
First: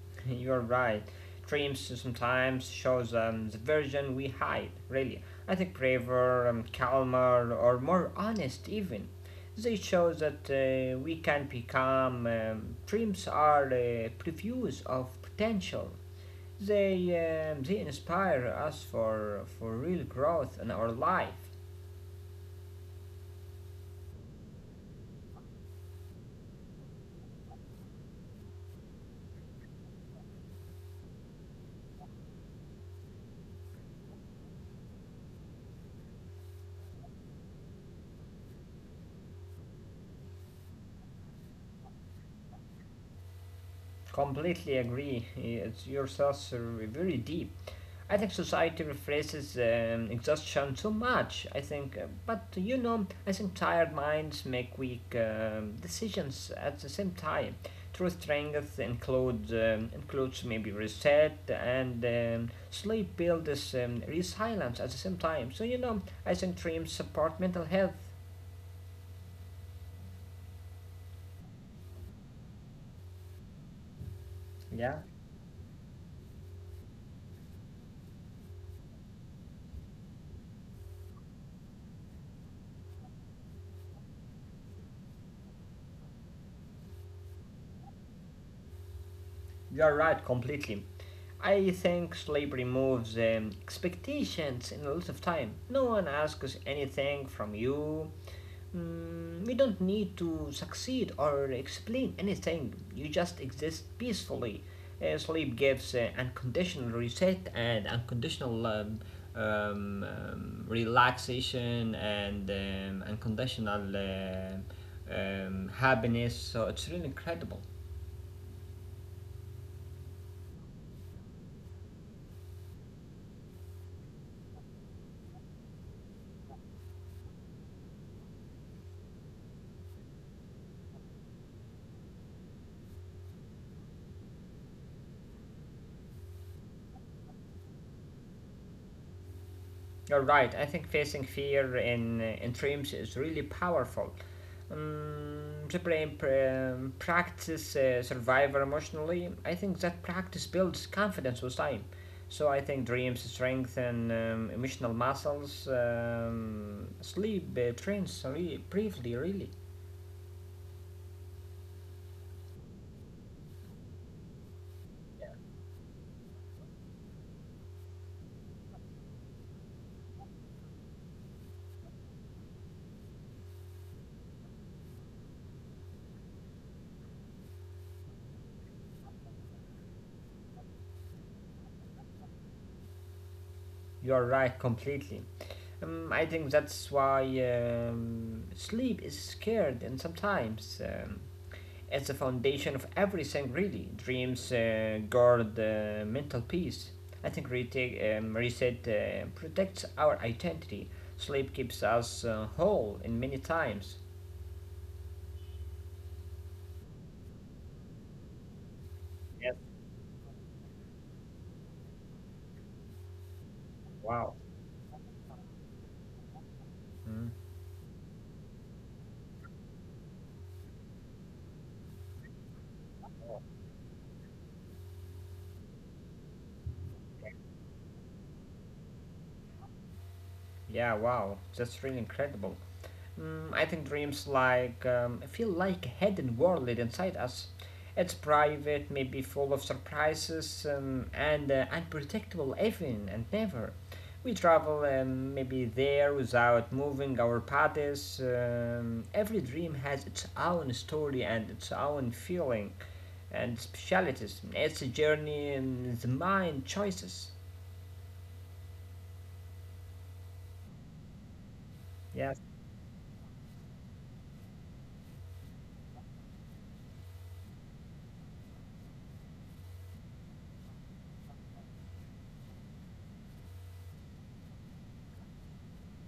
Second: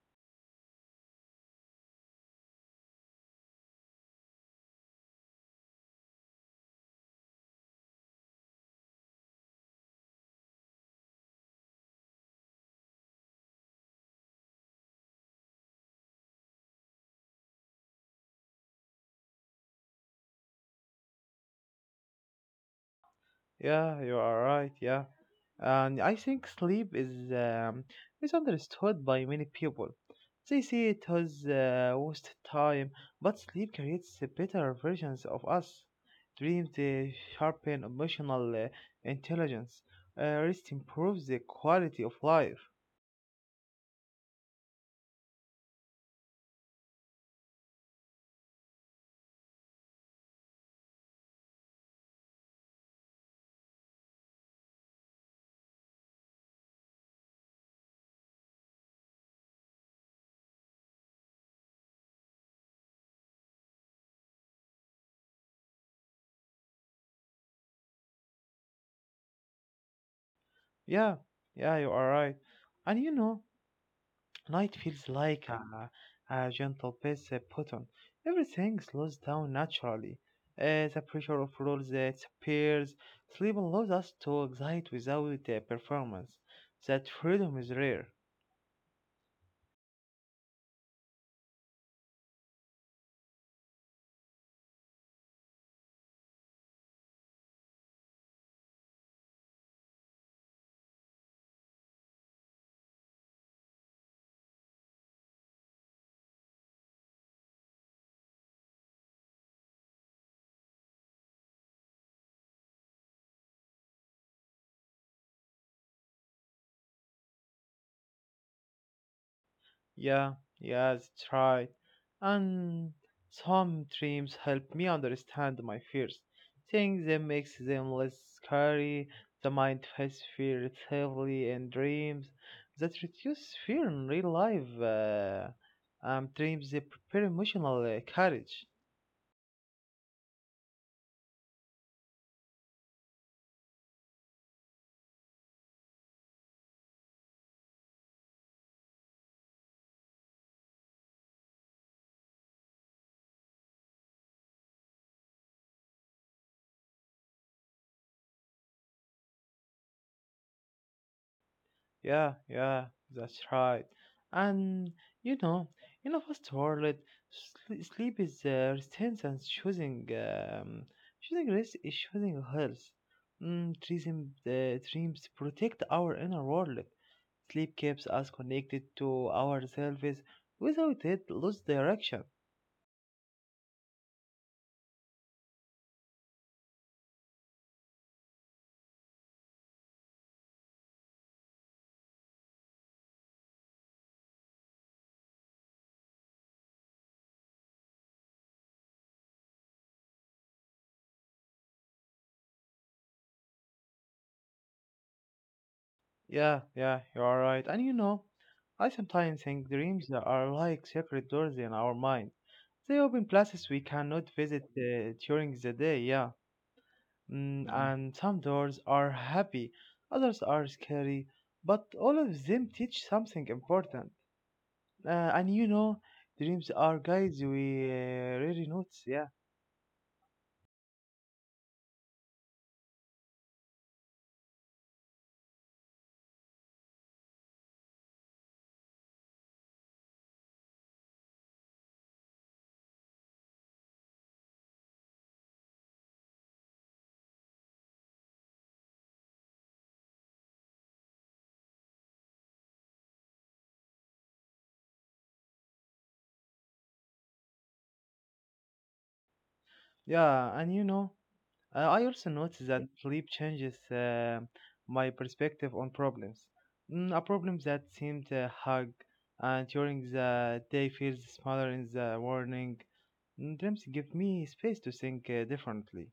[SPEAKER 2] You're right. Dreams sometimes shows the version we hide, really. I think braver, calmer, or more honest, even. They show that we can become. Dreams are previews of potential. They, they inspire us for real growth in our life.
[SPEAKER 1] Yeah, you are right. Yeah, and I think sleep is misunderstood by many people. They see it as wasted time, but sleep creates the better versions of us. Dreams sharpen emotional intelligence. Rest improves the quality of life.
[SPEAKER 2] Completely agree. It's yourself very deep. I think society rephrases exhaustion so much. I think, but you know, I think tired minds make weak decisions at the same time. True strength includes includes maybe reset and sleep builds resilience at the same time. So you know, I think dreams support mental health.
[SPEAKER 1] Yeah, yeah, you are right. And you know, night
[SPEAKER 2] Yeah,
[SPEAKER 1] feels like a gentle pace button. Everything slows down naturally. The pressure of rules disappears. Sleep allows us to excite without performance. That freedom is rare.
[SPEAKER 2] you are right completely. I think sleep removes expectations in a lot of time. No one asks anything from you. Mm, you don't need to succeed or explain anything, you just exist peacefully. Sleep gives unconditional reset and unconditional um, relaxation and unconditional happiness, so it's really incredible.
[SPEAKER 1] Yeah, yeah, that's right. And some dreams help me understand my fears. Seeing them makes them less scary. The mind faces fear heavily in dreams that reduce fear in real life. Dreams, they prepare emotional courage.
[SPEAKER 2] You're right. I think facing fear in dreams is really powerful. The brain practice survivor emotionally. I think that practice builds confidence with time. So I think dreams strengthen emotional muscles. Sleep trains really briefly, really.
[SPEAKER 1] Yeah, yeah, that's right. And you know, in a fast world, sleep is resistance, and choosing rest is choosing health. Dreams, dreams protect our inner world. Sleep keeps us connected to ourselves without it lose direction.
[SPEAKER 2] You're right, completely. I think that's why sleep is scared, and sometimes it's the foundation of everything, really. Dreams guard mental peace. I think retake, reset protects our identity. Sleep keeps us whole in many times.
[SPEAKER 1] Yeah, yeah, you are right. And you know, I sometimes
[SPEAKER 2] Yes,
[SPEAKER 1] think dreams are like separate doors in our mind. They open places we cannot
[SPEAKER 2] wow.
[SPEAKER 1] visit during the day, yeah.
[SPEAKER 2] Mm.
[SPEAKER 1] Mm, hmm, and some doors are happy, others are scary, but all of them teach something important. And you know, dreams are guides we really notice, yeah.
[SPEAKER 2] Yeah, wow. That's really incredible. Mm, I think dreams like feel like a hidden world inside us. It's private, maybe full of surprises and unpredictable even and never. We travel maybe there without moving our bodies. Every dream has its own story and its own feeling and specialities. It's a journey in the mind choices.
[SPEAKER 1] Yeah, and you know, I also
[SPEAKER 2] Yeah.
[SPEAKER 1] noticed that sleep changes my perspective on problems. A problem that seemed hug and during the day feels smaller in the morning. Mm, dreams give me space to think differently.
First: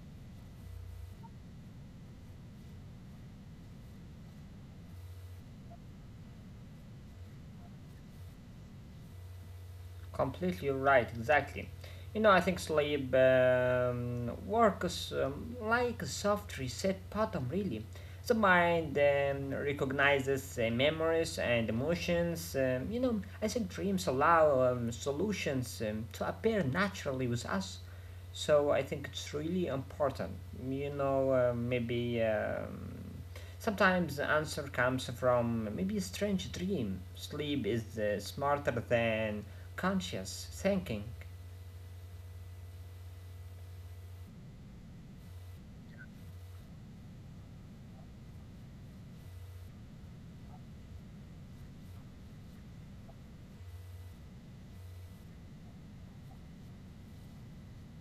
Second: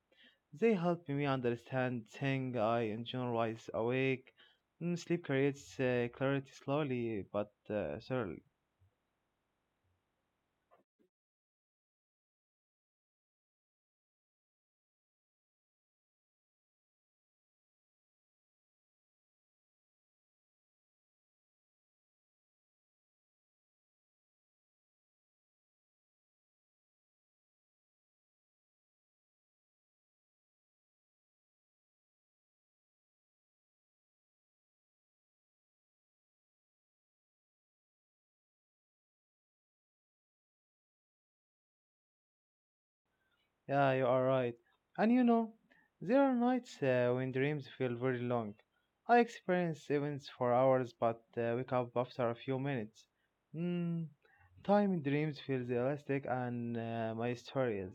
[SPEAKER 1] They help me understand things I in general is awake. Mm, sleep creates clarity slowly but surely.
[SPEAKER 2] Completely right, exactly. You know, I think sleep works like a soft reset button, really. The mind recognizes memories and emotions. You know, I think dreams allow solutions to appear naturally with us. So I think it's really important. You know, maybe sometimes the answer comes from maybe a strange dream. Sleep is smarter than conscious thinking.
[SPEAKER 1] Yeah, you are right. And you know, there are nights when dreams feel very long. I experience events for hours but wake up after a few minutes. Mm, time in dreams feels elastic and mysterious.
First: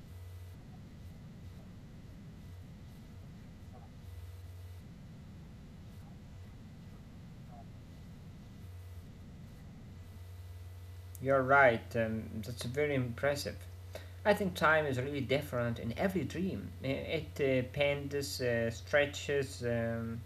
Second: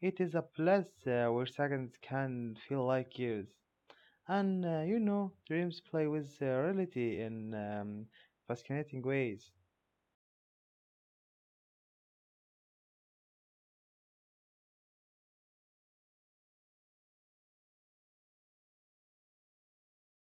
[SPEAKER 1] It is a place where seconds can feel like years. And you know, dreams play with reality in fascinating ways.
[SPEAKER 2] You're right, that's very impressive. I think time is really different in every dream. It bends, stretches,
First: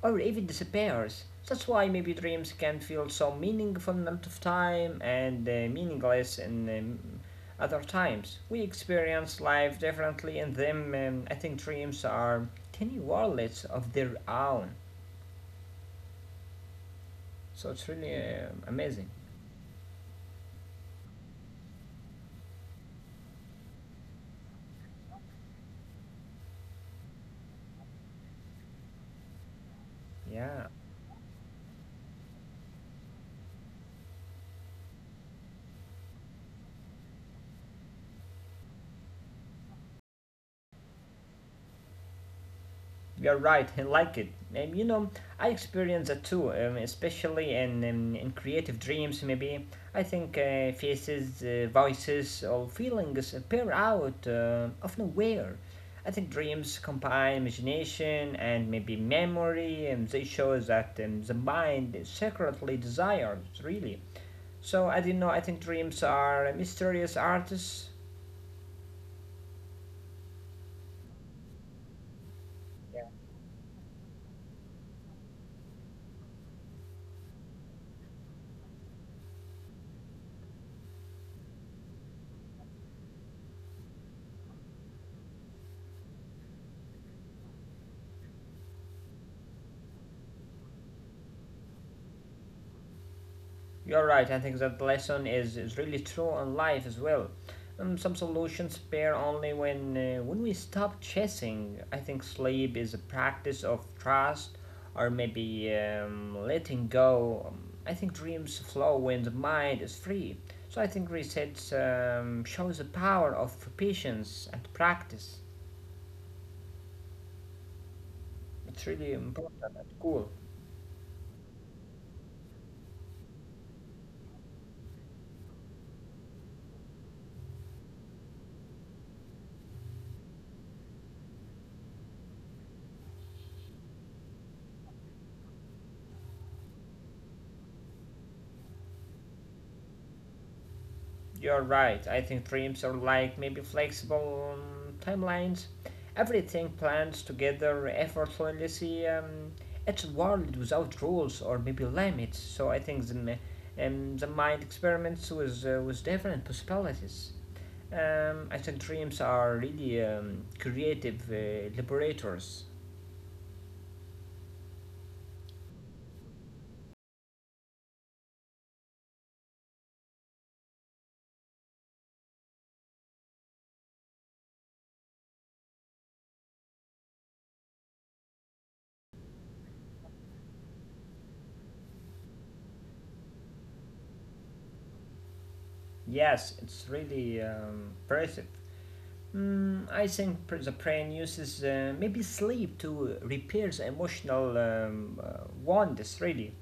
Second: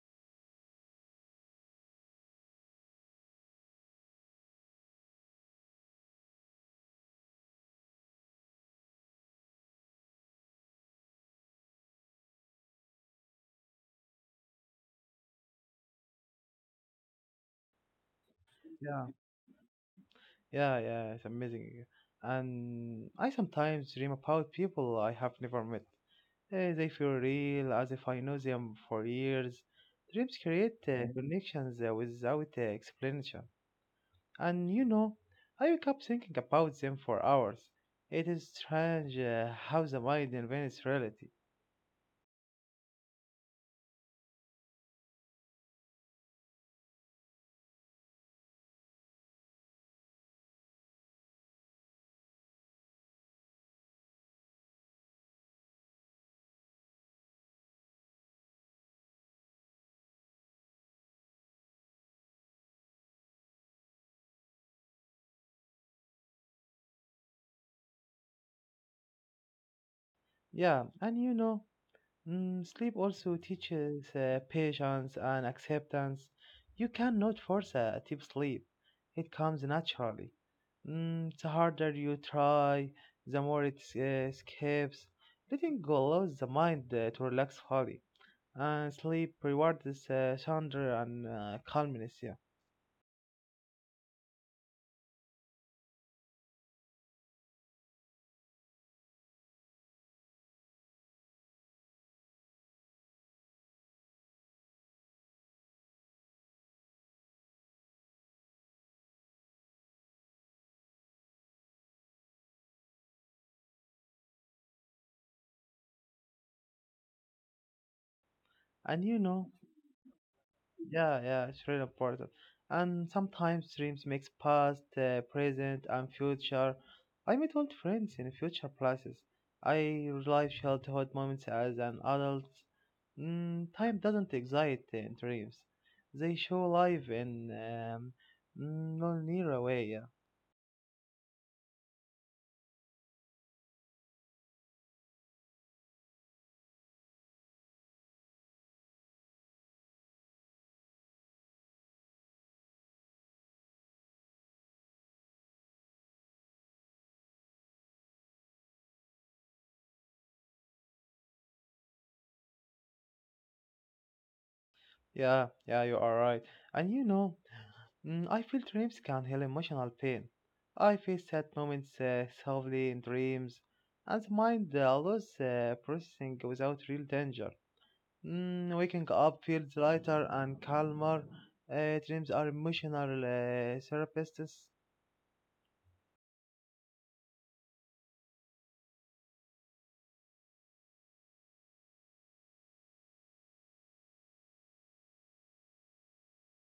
[SPEAKER 2] or even disappears. That's why maybe dreams can feel so meaningful in amount of time and meaningless in other times. We experience life differently in them. I think dreams are tiny worlds of their own. So it's really
[SPEAKER 1] Yeah.
[SPEAKER 2] amazing.
[SPEAKER 1] Yeah, yeah, it's amazing. And I sometimes dream about people I have never met. Eh, they feel real, as if I know them for years. Dreams
[SPEAKER 2] Yeah.
[SPEAKER 1] create connections without explanation. And you know, I wake up thinking about them for hours. It is strange how the mind invents reality.
[SPEAKER 2] You're right, I like it. You know, I experience that too, especially in creative dreams, maybe. I think faces, voices, or feelings appear out of nowhere. I think dreams combine imagination and maybe memory, and they show that the mind secretly desires, really. So, I don't know, I think dreams are mysterious artists.
[SPEAKER 1] Yeah, and you know, mm, sleep also teaches patience and acceptance. You cannot force a deep sleep, it comes naturally. Mm, the harder you try, the more it escapes. Letting go allows the mind to relax fully, and sleep rewards thunder and calmness. Yeah.
[SPEAKER 2] You're right. I think that lesson is really true on life as well. Some solutions appear only when we stop chasing. I think sleep is a practice of trust, or maybe letting go. I think dreams flow when the mind is free. So I think resets shows the power of patience and practice. It's
[SPEAKER 1] And
[SPEAKER 2] really
[SPEAKER 1] you know,
[SPEAKER 2] important and cool.
[SPEAKER 1] yeah, yeah, it's really important. And sometimes dreams mix past, present, and future. I meet old friends in future places. I relive childhood moments as an adult. Mm, time doesn't exist in dreams. They show life in non-linear way.
[SPEAKER 2] You're right. I think dreams are like maybe flexible timelines. Everything plans together effortlessly. It's a world without rules or maybe limits. So I think the mind experiments with different possibilities. I think dreams are really creative liberators.
[SPEAKER 1] Yeah, yeah, you are right. And you know, mm, I feel dreams can heal emotional pain. I feel sad moments softly in dreams, and the mind loses processing without real danger. Mm, waking up feels lighter and calmer. Dreams are emotional therapists.
[SPEAKER 2] Yes, it's really impressive. Mm, I think the brain uses maybe sleep to repair the emotional wounds. Really,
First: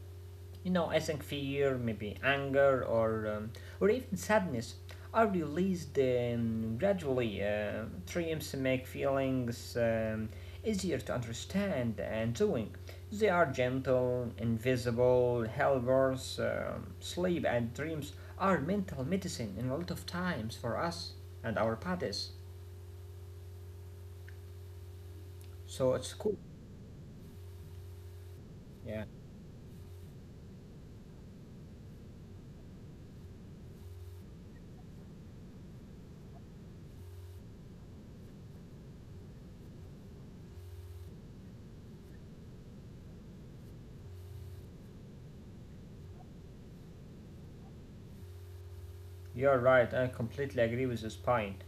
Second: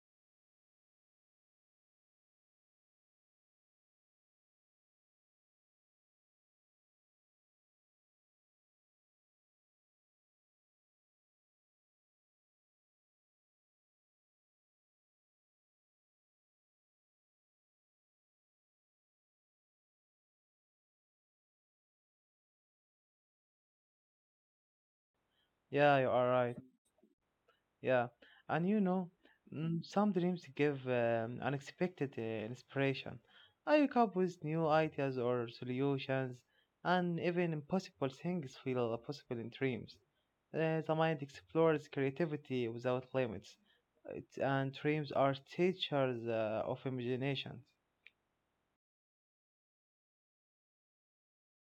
[SPEAKER 2] you know, I think fear, maybe anger, or even sadness are released gradually. Dreams make feelings easier to understand and doing. They are gentle, invisible helpers. Sleep and dreams are mental medicine in a lot of times for us and our bodies. So
[SPEAKER 1] Yeah, you
[SPEAKER 2] it's
[SPEAKER 1] are
[SPEAKER 2] cool.
[SPEAKER 1] right. Yeah, and you
[SPEAKER 2] Yeah,
[SPEAKER 1] know, mm, some dreams give unexpected inspiration. I wake up with new ideas or solutions, and even impossible things feel possible in dreams. The mind explores creativity without limits, it, and dreams are teachers of imagination.
[SPEAKER 2] you're right. I completely agree with this point.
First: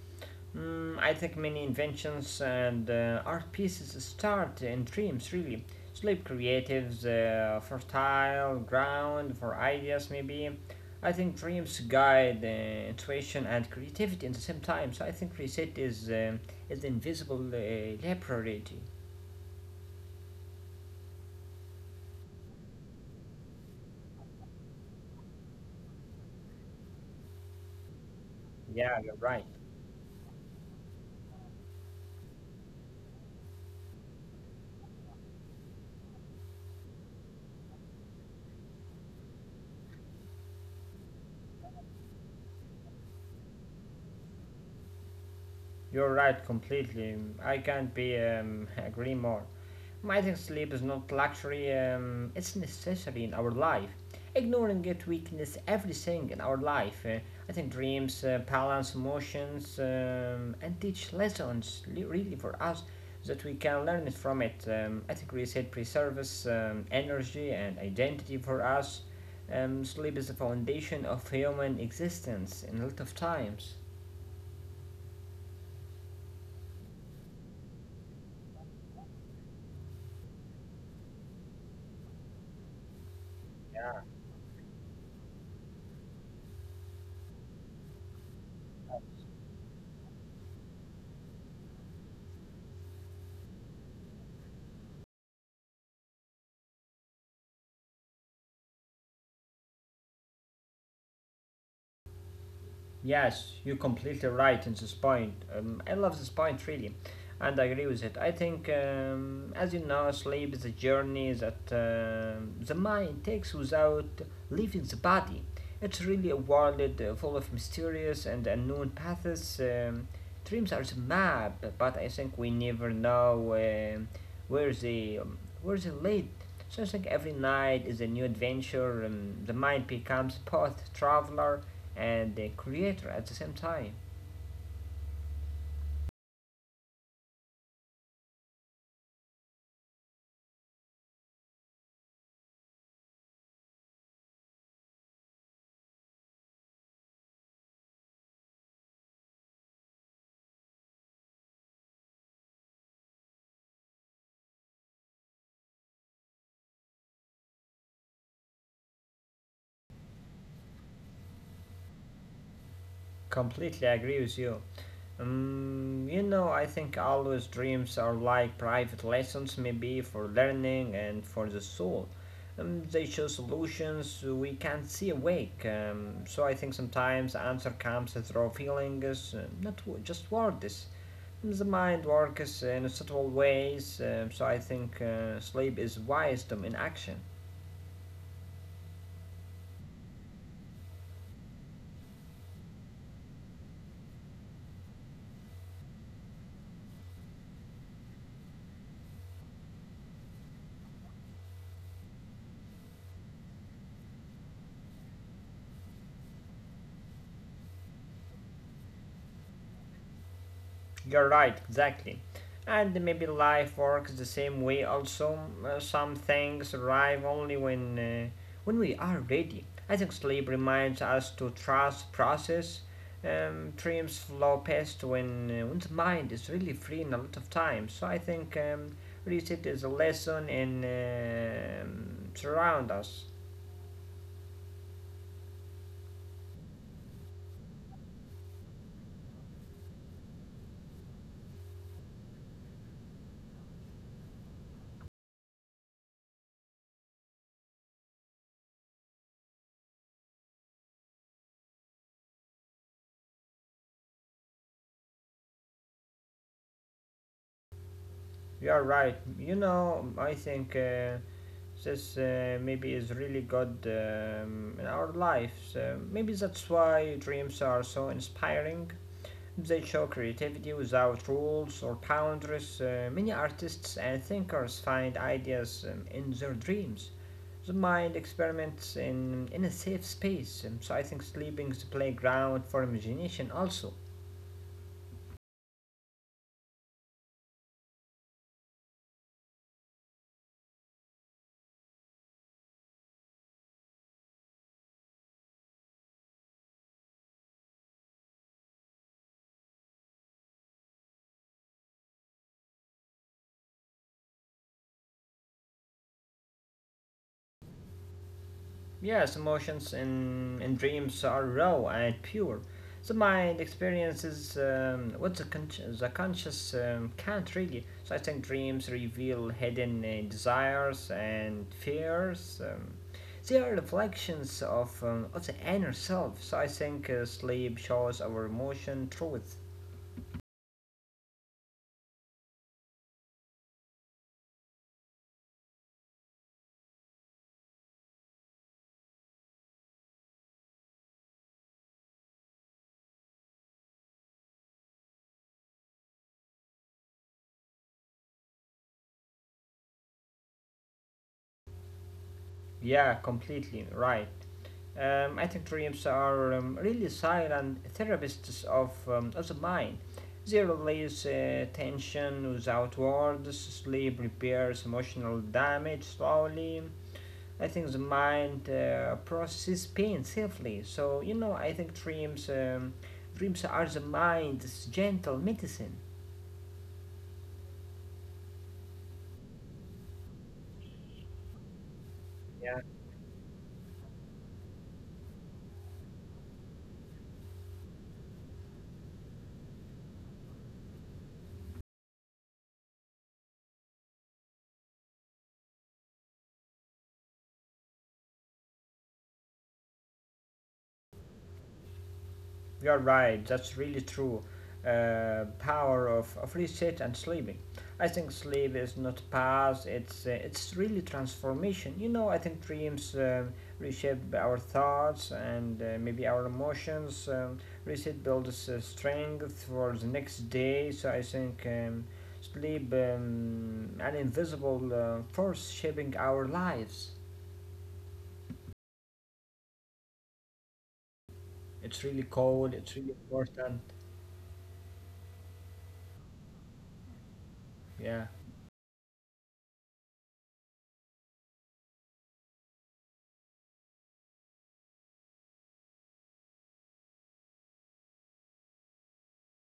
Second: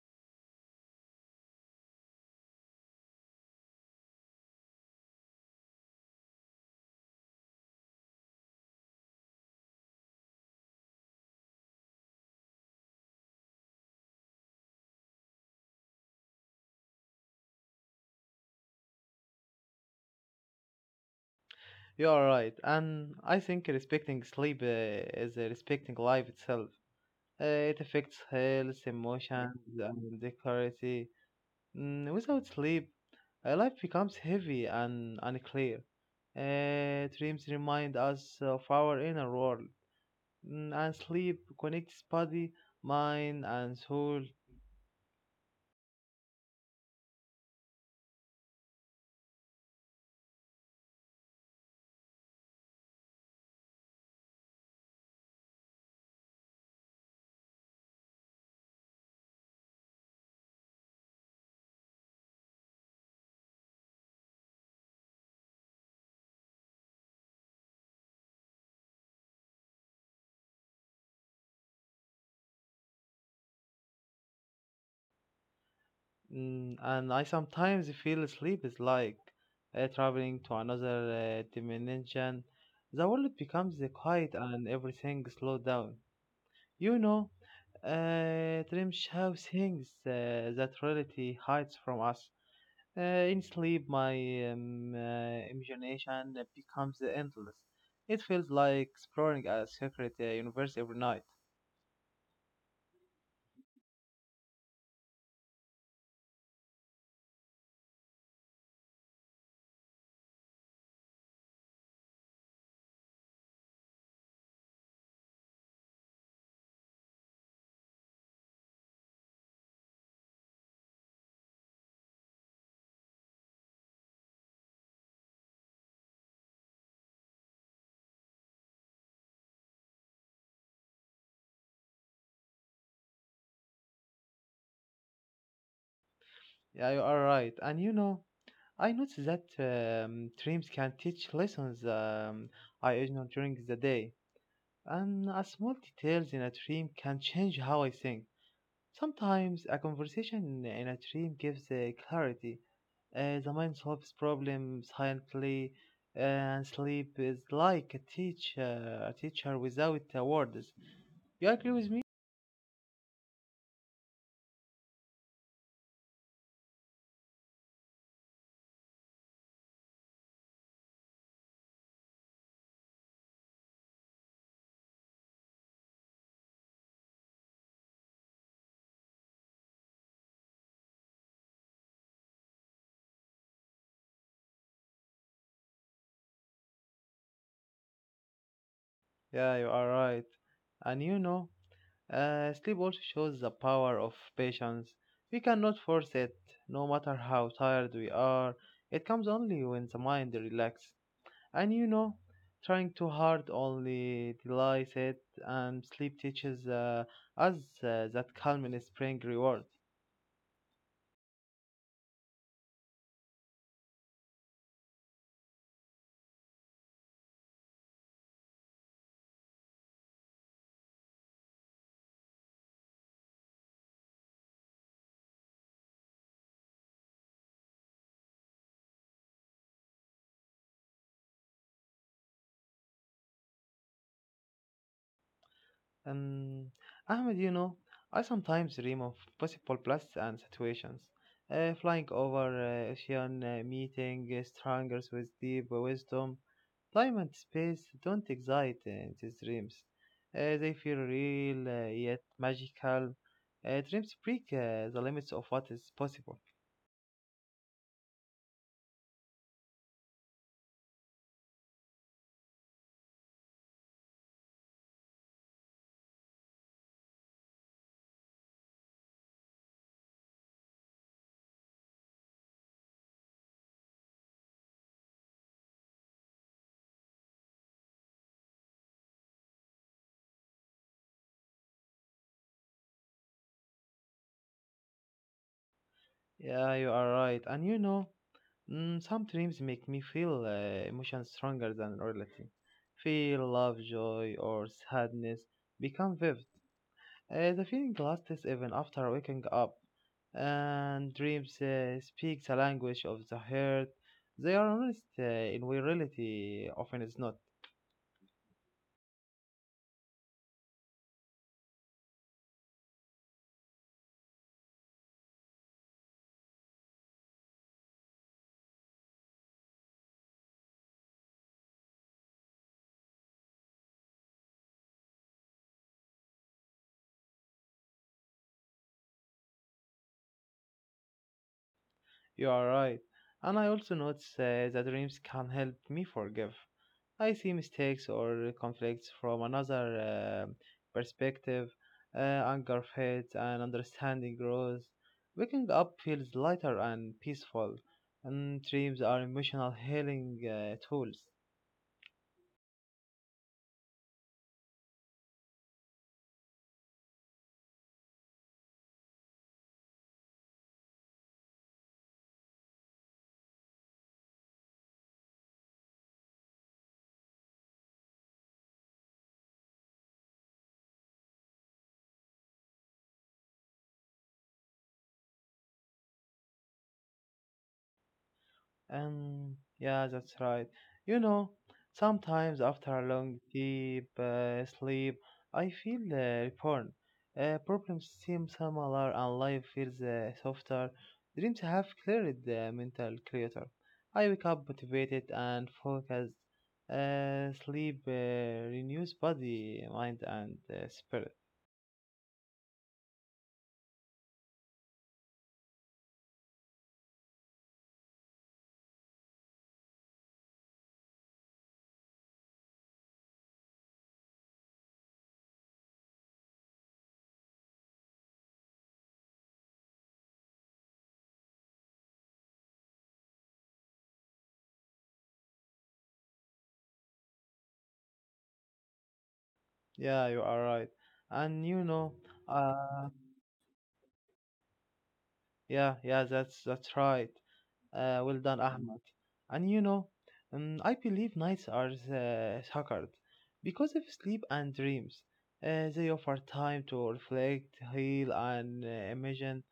[SPEAKER 2] Mm, I think many inventions and art pieces start in dreams, really. Sleep creatives, fertile ground for ideas, maybe. I think dreams guide intuition and creativity at the same time. So I think reset is the invisible library.
[SPEAKER 1] You are right, and I think respecting sleep is respecting life itself. It affects health,
[SPEAKER 2] Yeah, you're right.
[SPEAKER 1] emotions, and clarity. Mm, without sleep, life becomes heavy and unclear. Dreams remind us of our inner world, mm, and sleep connects body, mind, and soul.
[SPEAKER 2] You're right completely. I can't be agree more. I think sleep is not luxury, it's necessary in our life. Ignoring it weakness everything in our life. I think dreams, balance, emotions, and teach lessons really for us that we can learn it from it. I think reset preserves energy and identity for us. Sleep is the foundation of human existence in a lot of times.
[SPEAKER 1] Mm, and I sometimes feel sleep is like traveling to another dimension. The world becomes quiet and everything slows down. You know, dreams show things that reality hides from us. Uh, in sleep, my imagination becomes endless. It feels like exploring a secret universe every night.
[SPEAKER 2] Yes, you're completely right in this point. I love this point really, and I agree with it. I think, as you know, sleep is a journey that the mind takes without leaving the body. It's really a world full of mysterious and unknown paths. Dreams are the map, but I think we never know um where they lead. So I think every night is a new adventure, and the mind becomes both traveler and the creator at the same time.
[SPEAKER 1] Yeah, you are right. And you know, I noticed that dreams can teach lessons I ignore during the day. And a small details in a dream can change how I think. Sometimes a conversation in a dream gives clarity. The mind solves problems silently, and sleep is like a teacher without words. You agree with me?
[SPEAKER 2] Completely agree with you. You know, I think always dreams are like private lessons, maybe for learning and for the soul. They show solutions we can't see awake. So I think sometimes the answer comes through feelings, not just words. The mind works in subtle ways, so I think sleep is wisdom in action.
[SPEAKER 1] Yeah, you are right. And you know, sleep also shows the power of patience. We cannot force it, no matter how tired we are. It comes only when the mind relaxes. And you know, trying too hard only delays it, and sleep teaches us that calm in spring reward.
[SPEAKER 2] You're right, exactly. And maybe life works the same way also. Some things arrive only when we are ready. I think sleep reminds us to trust process. Dreams flow past when, the mind is really free in a lot of time. So I think reset is a lesson and surround us.
[SPEAKER 1] Um, Ahmed, you know, I sometimes dream of possible places and situations. Flying over ocean, meeting strangers with deep wisdom. Time and space don't excite these dreams. They feel real yet magical. Dreams break the limits of what is possible.
[SPEAKER 2] You're right. You know, I think this maybe is really good in our lives. Maybe that's why dreams are so inspiring. They show creativity without rules or boundaries. Many artists and thinkers find ideas in their dreams. The mind experiments in a safe space, so I think sleeping is the playground for imagination also.
[SPEAKER 1] Yeah, you are right. And you know, mm, some dreams make me feel emotions stronger than reality. Feel love, joy, or sadness become vivid. The feeling lasts even after waking up. And dreams speak the language of the heart. They are honest in way reality often is not.
[SPEAKER 2] Yes, emotions and dreams are raw and pure. The mind experiences what the, the conscious can't really. So I think dreams reveal hidden desires and fears. They are reflections of, of the inner self. So I think sleep shows our emotion truth.
[SPEAKER 1] You are right. And I also notice that dreams can help me forgive. I see mistakes or conflicts from another perspective. Anger fades and understanding grows. Waking up feels lighter and peaceful. And dreams are emotional healing tools.
[SPEAKER 2] Yeah, completely right. I think dreams are really silent therapists of, of the mind. They release tension without words, sleep repairs emotional damage slowly. I think the mind processes pain safely. So, you know, I think dreams are the mind's gentle medicine.
[SPEAKER 1] Yeah, that's right. You know, sometimes after a long, deep sleep, I feel reborn. Problems seem smaller and life feels softer. Dreams have cleared the mental clutter. I wake up motivated and focused. Sleep renews body, mind, and spirit.
[SPEAKER 2] You're right, that's really true. Power of reset and sleeping. I think sleep is not past, it's really transformation. You know, I think dreams reshape our thoughts and maybe our emotions. Reset builds strength for the next day, so I think sleep, an invisible force shaping our lives.
[SPEAKER 1] Yeah, you are right. And you
[SPEAKER 2] It's
[SPEAKER 1] know,
[SPEAKER 2] really cold,
[SPEAKER 1] uh,
[SPEAKER 2] it's really important.
[SPEAKER 1] yeah, yeah, that's right.
[SPEAKER 2] Yeah.
[SPEAKER 1] Well done, Ahmed. And you know, I believe nights are sacred because of sleep and dreams. They offer time to reflect, heal, and imagine.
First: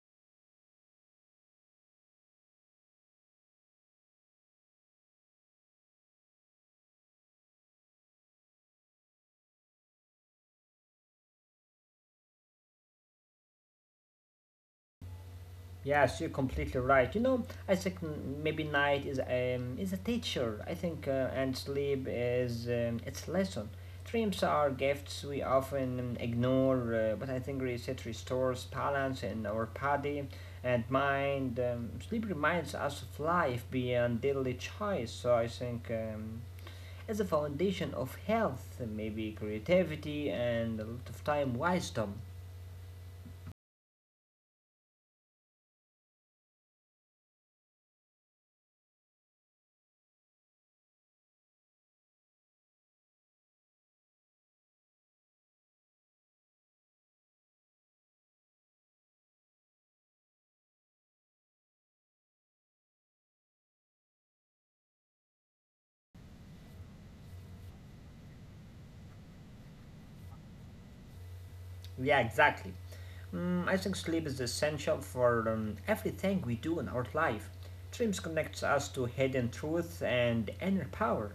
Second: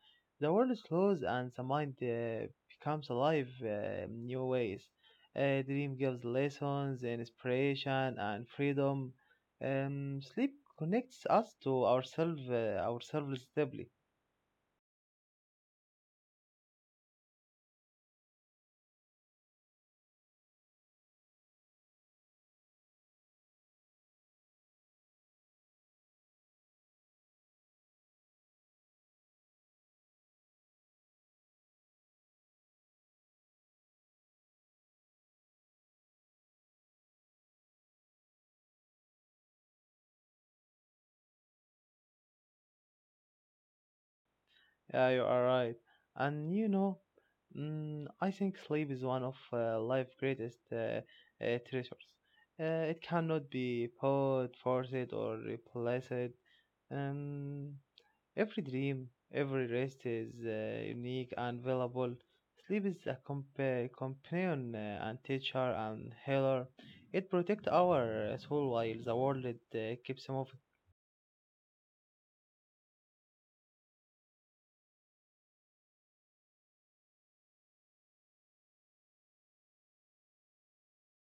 [SPEAKER 1] The world slows and the mind becomes alive in new ways. Dream gives lessons, inspiration, and freedom. Sleep connects us to ourselves, ourselves deeply.
[SPEAKER 2] Yes, you're completely right. You know, I think maybe night is a teacher. I think and sleep is its lesson. Dreams are gifts we often ignore, but I think reset restores balance in our body and mind. Sleep reminds us of life beyond daily choice. So I think it's a foundation of health, maybe creativity, and a lot of time wisdom.
[SPEAKER 1] Yeah, you are right. And you know, mm, I think sleep is one of life's greatest treasures. It cannot be bought, forced, or replaced. Um, every dream, every rest is unique and valuable. Sleep is a companion and teacher and healer. It protects our soul while the world keeps moving.
[SPEAKER 2] Yeah, exactly. I think sleep is essential for everything we do in our life. Dreams connects us to hidden truth and inner power.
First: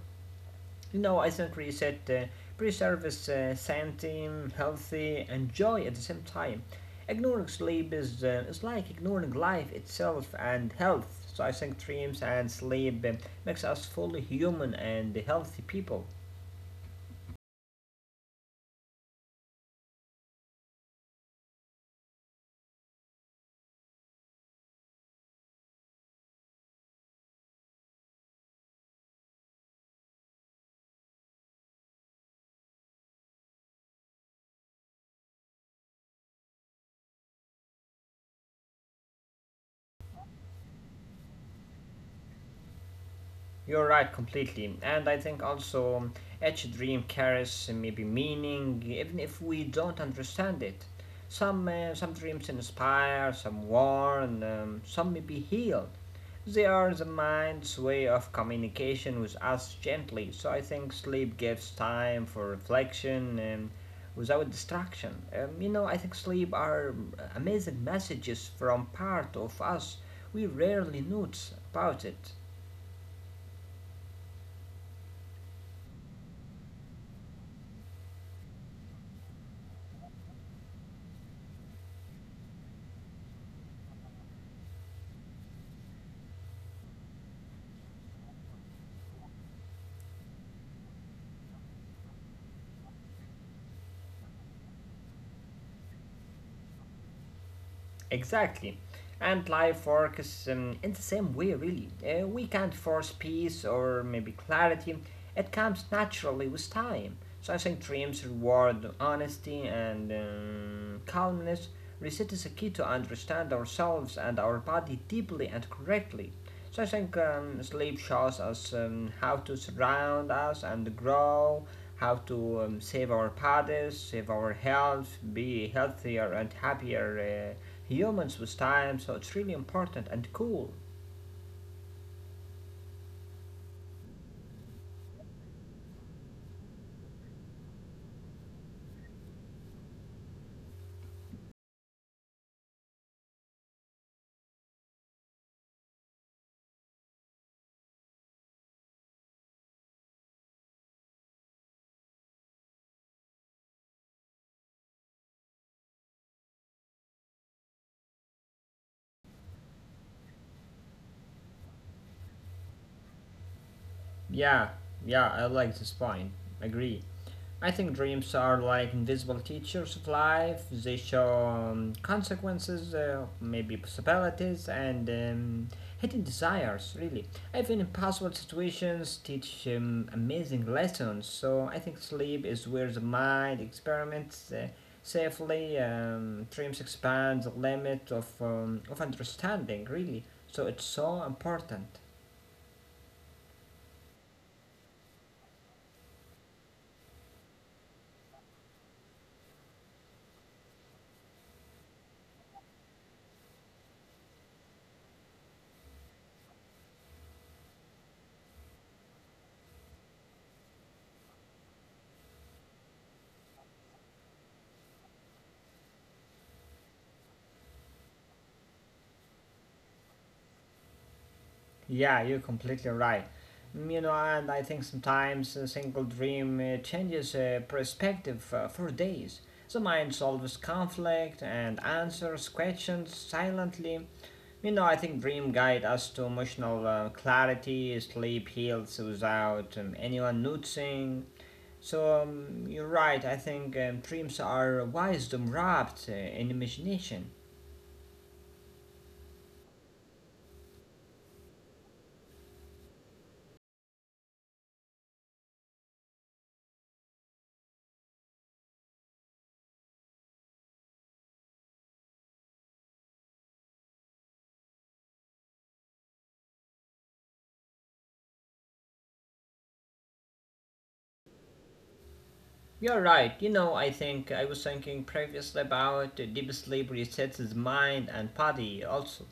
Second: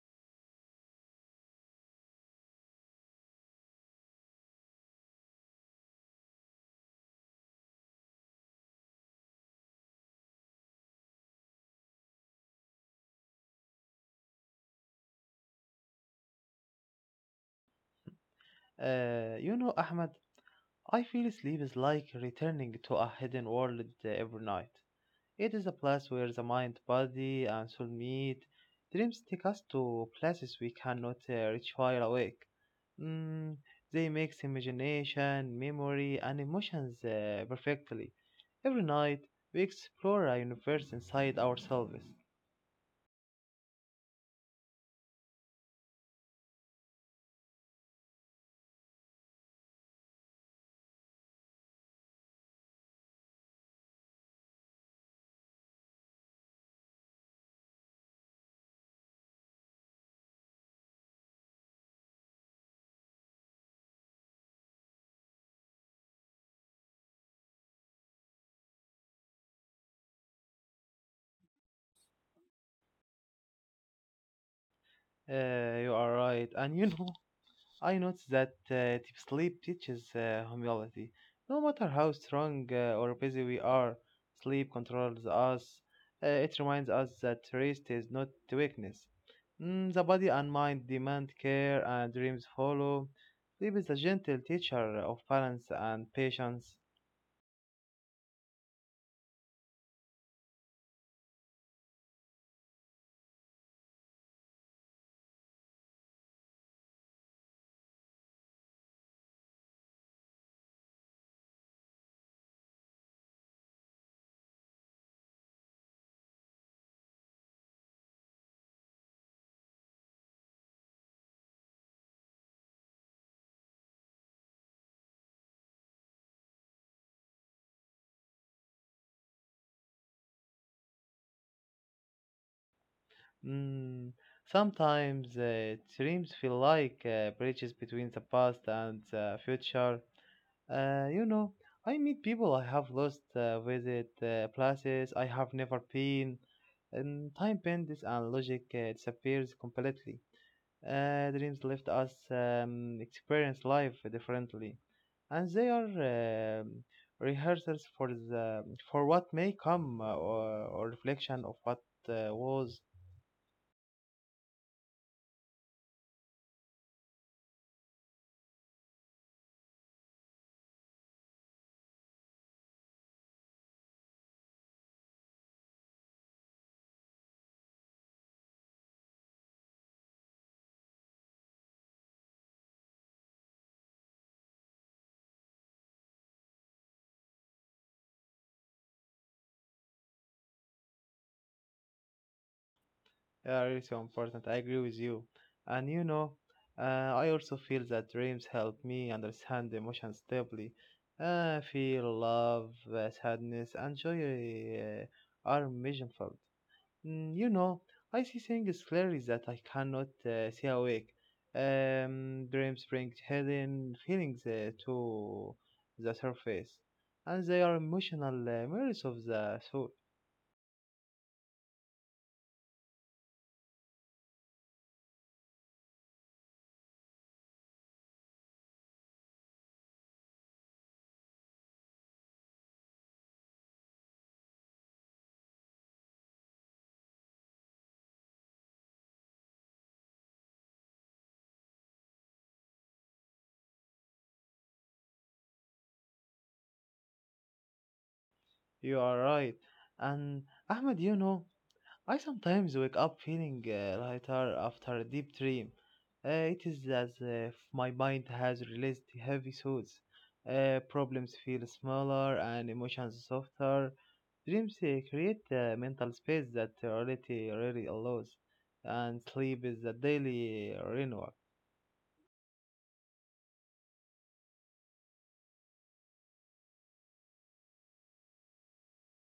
[SPEAKER 2] You know, I think reset preserves sanity, healthy, and joy at the same time. Ignoring sleep is like ignoring life itself and health. So I think dreams and sleep makes us fully human and healthy people.
[SPEAKER 1] You know, Ahmed, I feel sleep is like returning to a hidden world every night. It is a place where the mind, body, and soul meet. Dreams take us to places we cannot reach while awake. Mm, they mix imagination, memory, and emotions perfectly. Every night, we explore a universe inside ourselves.
[SPEAKER 2] You're right completely, and I think also each dream carries maybe meaning, even if we don't understand it. Some dreams inspire, some warn, some maybe heal. They are the mind's way of communication with us gently. So I think sleep gives time for reflection and without distraction. You know, I think sleep are amazing messages from part of us we rarely notice about it.
[SPEAKER 1] You are right, and you know I noticed that deep sleep teaches humility. No matter how strong or busy we are, sleep controls us. It reminds us that rest is not weakness. Mm, the body and mind demand care, and dreams follow. Sleep is a gentle teacher of balance and patience.
[SPEAKER 2] Exactly. And life works in the same way, really. We can't force peace or maybe clarity. It comes naturally with time. So I think dreams reward honesty and calmness. Reset is a key to understand ourselves and our body deeply and correctly. So I think sleep shows us how to surround us and grow, how to save our bodies, save our health, be healthier and happier humans with time, so it's really important and cool.
[SPEAKER 1] Mm, sometimes dreams feel like bridges between the past and the future. You know, I meet people I have lost, visit places I have never been, and time bends and logic disappears completely. Dreams left us experience life differently, and they are rehearsals for the for what may come or reflection of what was.
[SPEAKER 2] Yeah, yeah, I like this point. Agree. I think dreams are like invisible teachers of life. They show consequences, maybe possibilities, and hidden desires, really. Even impossible situations teach amazing lessons. So I think sleep is where the mind experiments safely. Dreams expand the limit of, of understanding, really. So it's so important.
[SPEAKER 1] Yeah, really so important. I agree with you. And you know, uh, I also feel that dreams help me understand emotions deeply. Feel love, sadness, and joy uh, are measurable. Mm, you know, I see things clearly that I cannot see awake. Dreams bring hidden feelings to the surface, and they are emotional mirrors of the soul.
[SPEAKER 2] Yeah, you're completely right. You know, and I think sometimes a single dream changes perspective for days. The mind solves conflict and answers questions silently. You know, I think dream guide us to emotional clarity, sleep heals without anyone noticing. So you're right. I think dreams are wisdom wrapped in imagination.
[SPEAKER 1] You are right. And Ahmed, you know, I sometimes wake up feeling lighter after a deep dream. It is as if my mind has released heavy thoughts. Problems feel smaller and emotions softer. Dreams create a mental space that reality rarely allows, and sleep is a daily renewal.
[SPEAKER 2] You're right. You know, I think I was thinking previously about deep sleep resets his mind and body also.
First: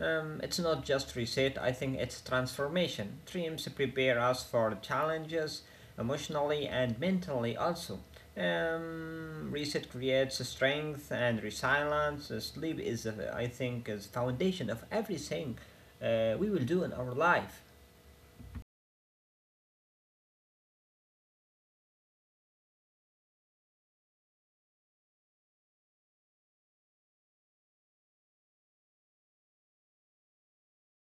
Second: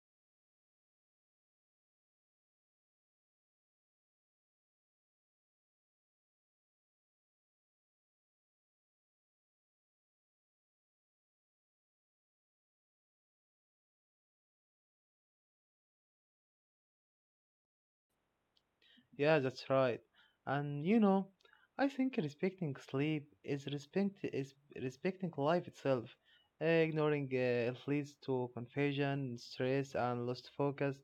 [SPEAKER 2] It's not just reset, I think it's transformation. Dreams prepare us for challenges emotionally and mentally also. Reset creates strength and resilience. Sleep is, I think, is foundation of everything we will do in our life.
[SPEAKER 1] Yeah, that's right. And you know, I think respecting sleep is respecting life itself. Eh, ignoring it leads to confusion, stress, and lost focus.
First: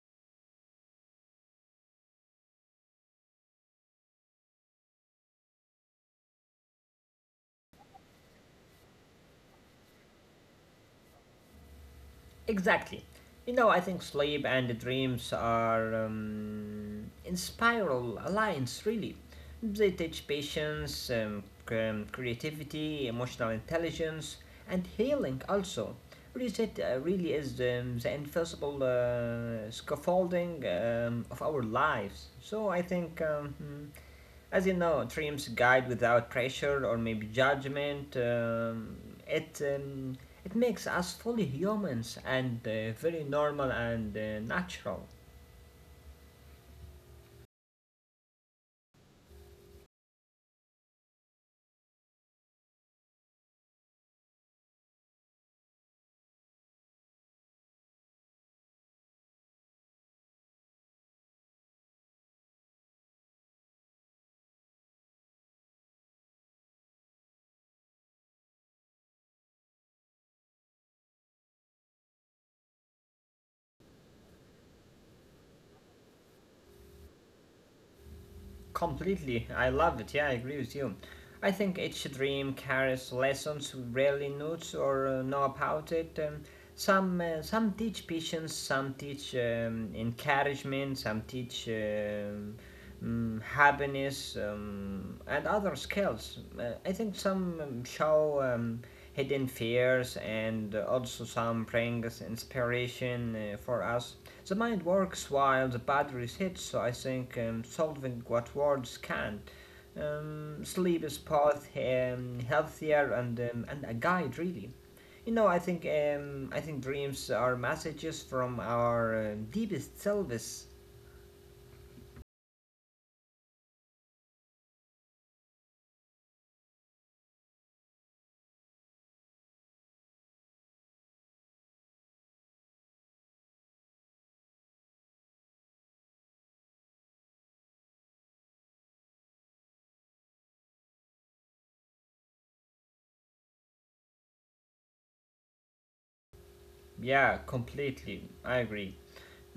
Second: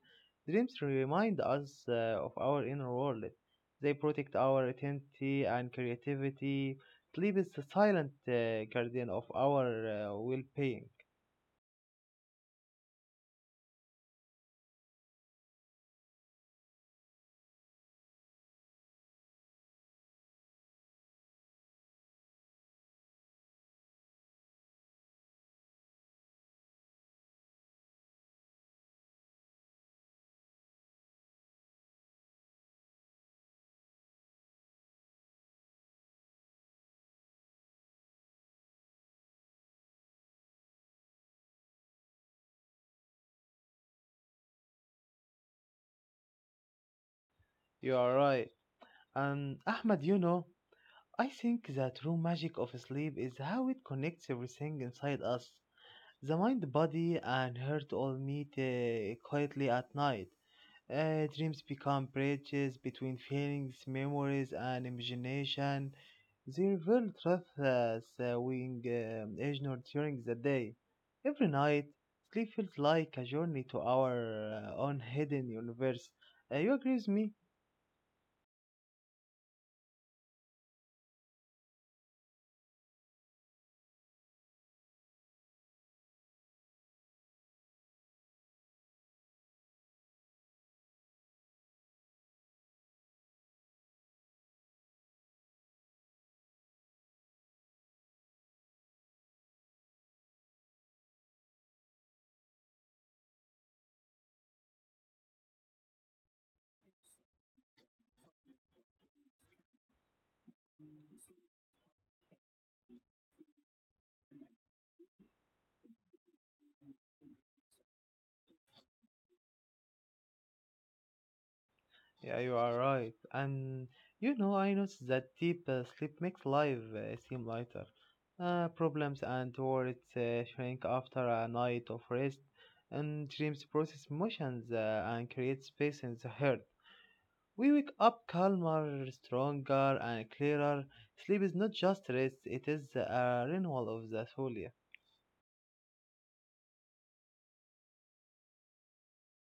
[SPEAKER 1] Dreams remind us of our inner world. They protect our identity and creativity. Sleep is the silent guardian of our well-being.
[SPEAKER 2] Exactly. You know, I think sleep and dreams are in spiral alliance, really. They teach patience, creativity, emotional intelligence, and healing also. Reset really is the invisible scaffolding of our lives. So I think as you know, dreams guide without pressure or maybe judgment. It um, it makes us fully humans and very normal and natural.
[SPEAKER 1] You are right. And Ahmed, you know, I think the true magic of sleep is how it connects everything inside us. The mind, body, and heart all meet quietly at night. Dreams become bridges between feelings, memories, and imagination. They reveal truths we ignore during the day. Every night, sleep feels like a journey to our own hidden universe. You agree with me?
[SPEAKER 2] Completely, I love it. Yeah, I agree with you. I think each dream carries lessons we rarely note or know about it. Some teach patience, some teach encouragement, some teach happiness, and other skills. I think some show hidden fears, and also some brings inspiration for us. The mind works while the body resists, so I think, solving what words can't. Sleep is both healthier and a guide, really. You know, I think dreams are messages from our deepest selves.
[SPEAKER 1] Yeah, you are right. And you know, I noticed that deep sleep makes life seem lighter. Problems and worries shrink after a night of rest, and dreams process emotions and create space in the heart. We wake up calmer, stronger, and clearer. Sleep is not just rest; it is a renewal of the soul. Yeah.
[SPEAKER 2] Yeah, completely. I agree.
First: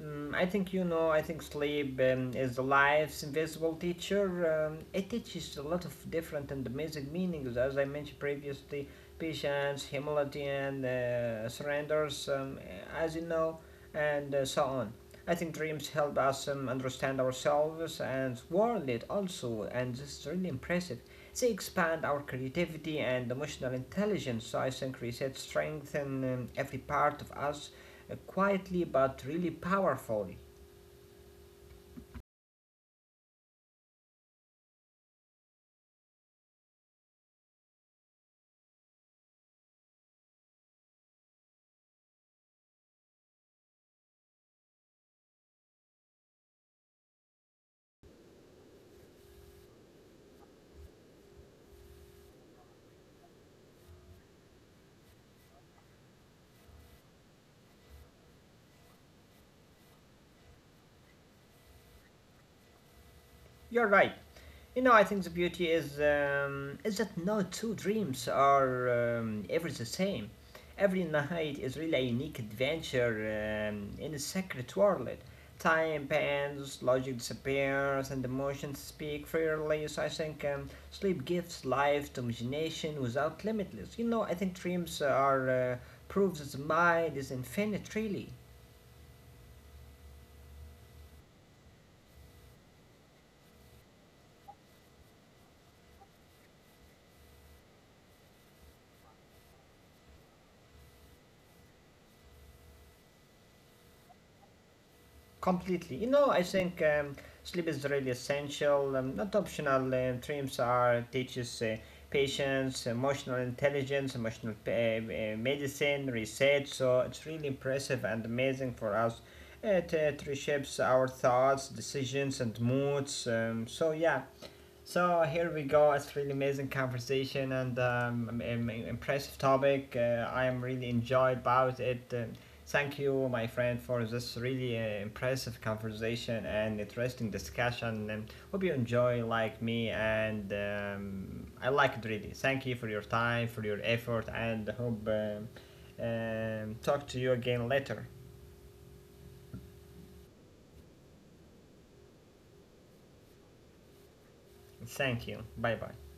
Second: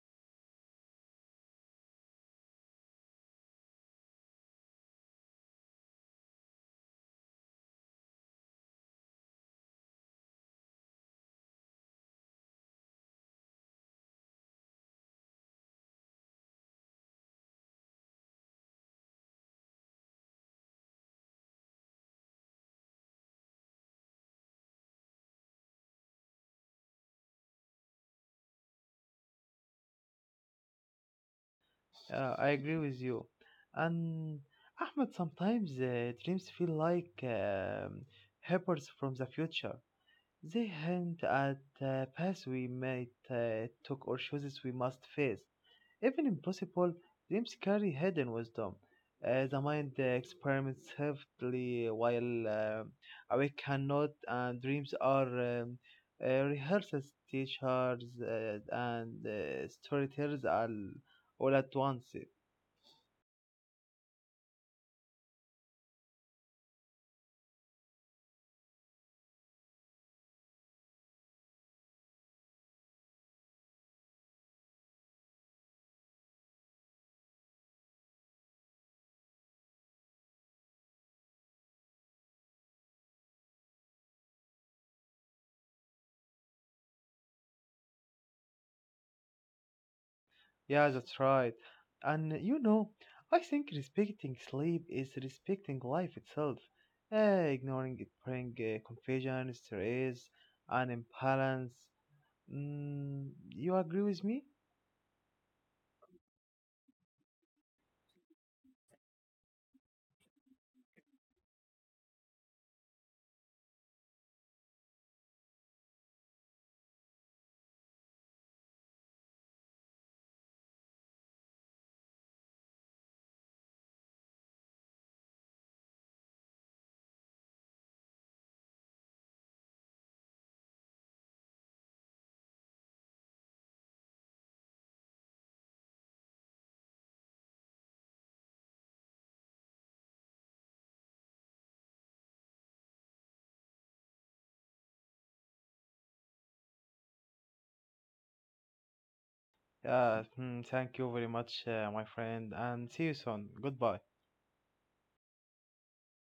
[SPEAKER 2] Mm, I think you know, I think sleep is life's invisible teacher. It teaches a lot of different and amazing meanings, as I mentioned previously patience, humility, and surrenders, as you know, and so on. I think dreams help us understand ourselves and world also, and this is really impressive. They expand our creativity and emotional intelligence. So I think reset strengthen every part of us quietly but really powerfully.
[SPEAKER 1] I agree with you. And Ahmed, sometimes dreams feel like helpers from the future. They hint at the paths we might took or choices we must face. Even impossible, dreams carry hidden wisdom. The mind experiments heavily while awake cannot, and dreams are um, rehearsals, teachers, and storytellers all at once.
[SPEAKER 2] You're right. You know, I think the beauty is that no two dreams are ever the same. Every night is really a unique adventure in a secret world. Time bends, logic disappears, and emotions speak freely. So I think sleep gives life to imagination without limitless. You know, I think dreams are proof that the mind is infinite, really.
[SPEAKER 1] Yeah, that's right. And you know, I think respecting sleep is respecting life itself. Ignoring it brings confusion, stress, and imbalance. Mm, you agree with me?
[SPEAKER 2] Completely. You know, I think sleep is really essential, not optional. Dreams are teaches patience, emotional intelligence, emotional medicine, research. So it's really impressive and amazing for us. It reshapes our thoughts, decisions, and moods. So yeah, so here we go. It's really amazing conversation and impressive topic. I am really enjoyed about it. Thank you, my friend, for this really impressive conversation and interesting discussion. Hope you enjoy like me and I like it really. Thank you for your time, for your effort, and hope talk to you again later.
[SPEAKER 1] Thank you very much, my friend, and see you soon. Goodbye.
[SPEAKER 2] Thank you. Bye bye.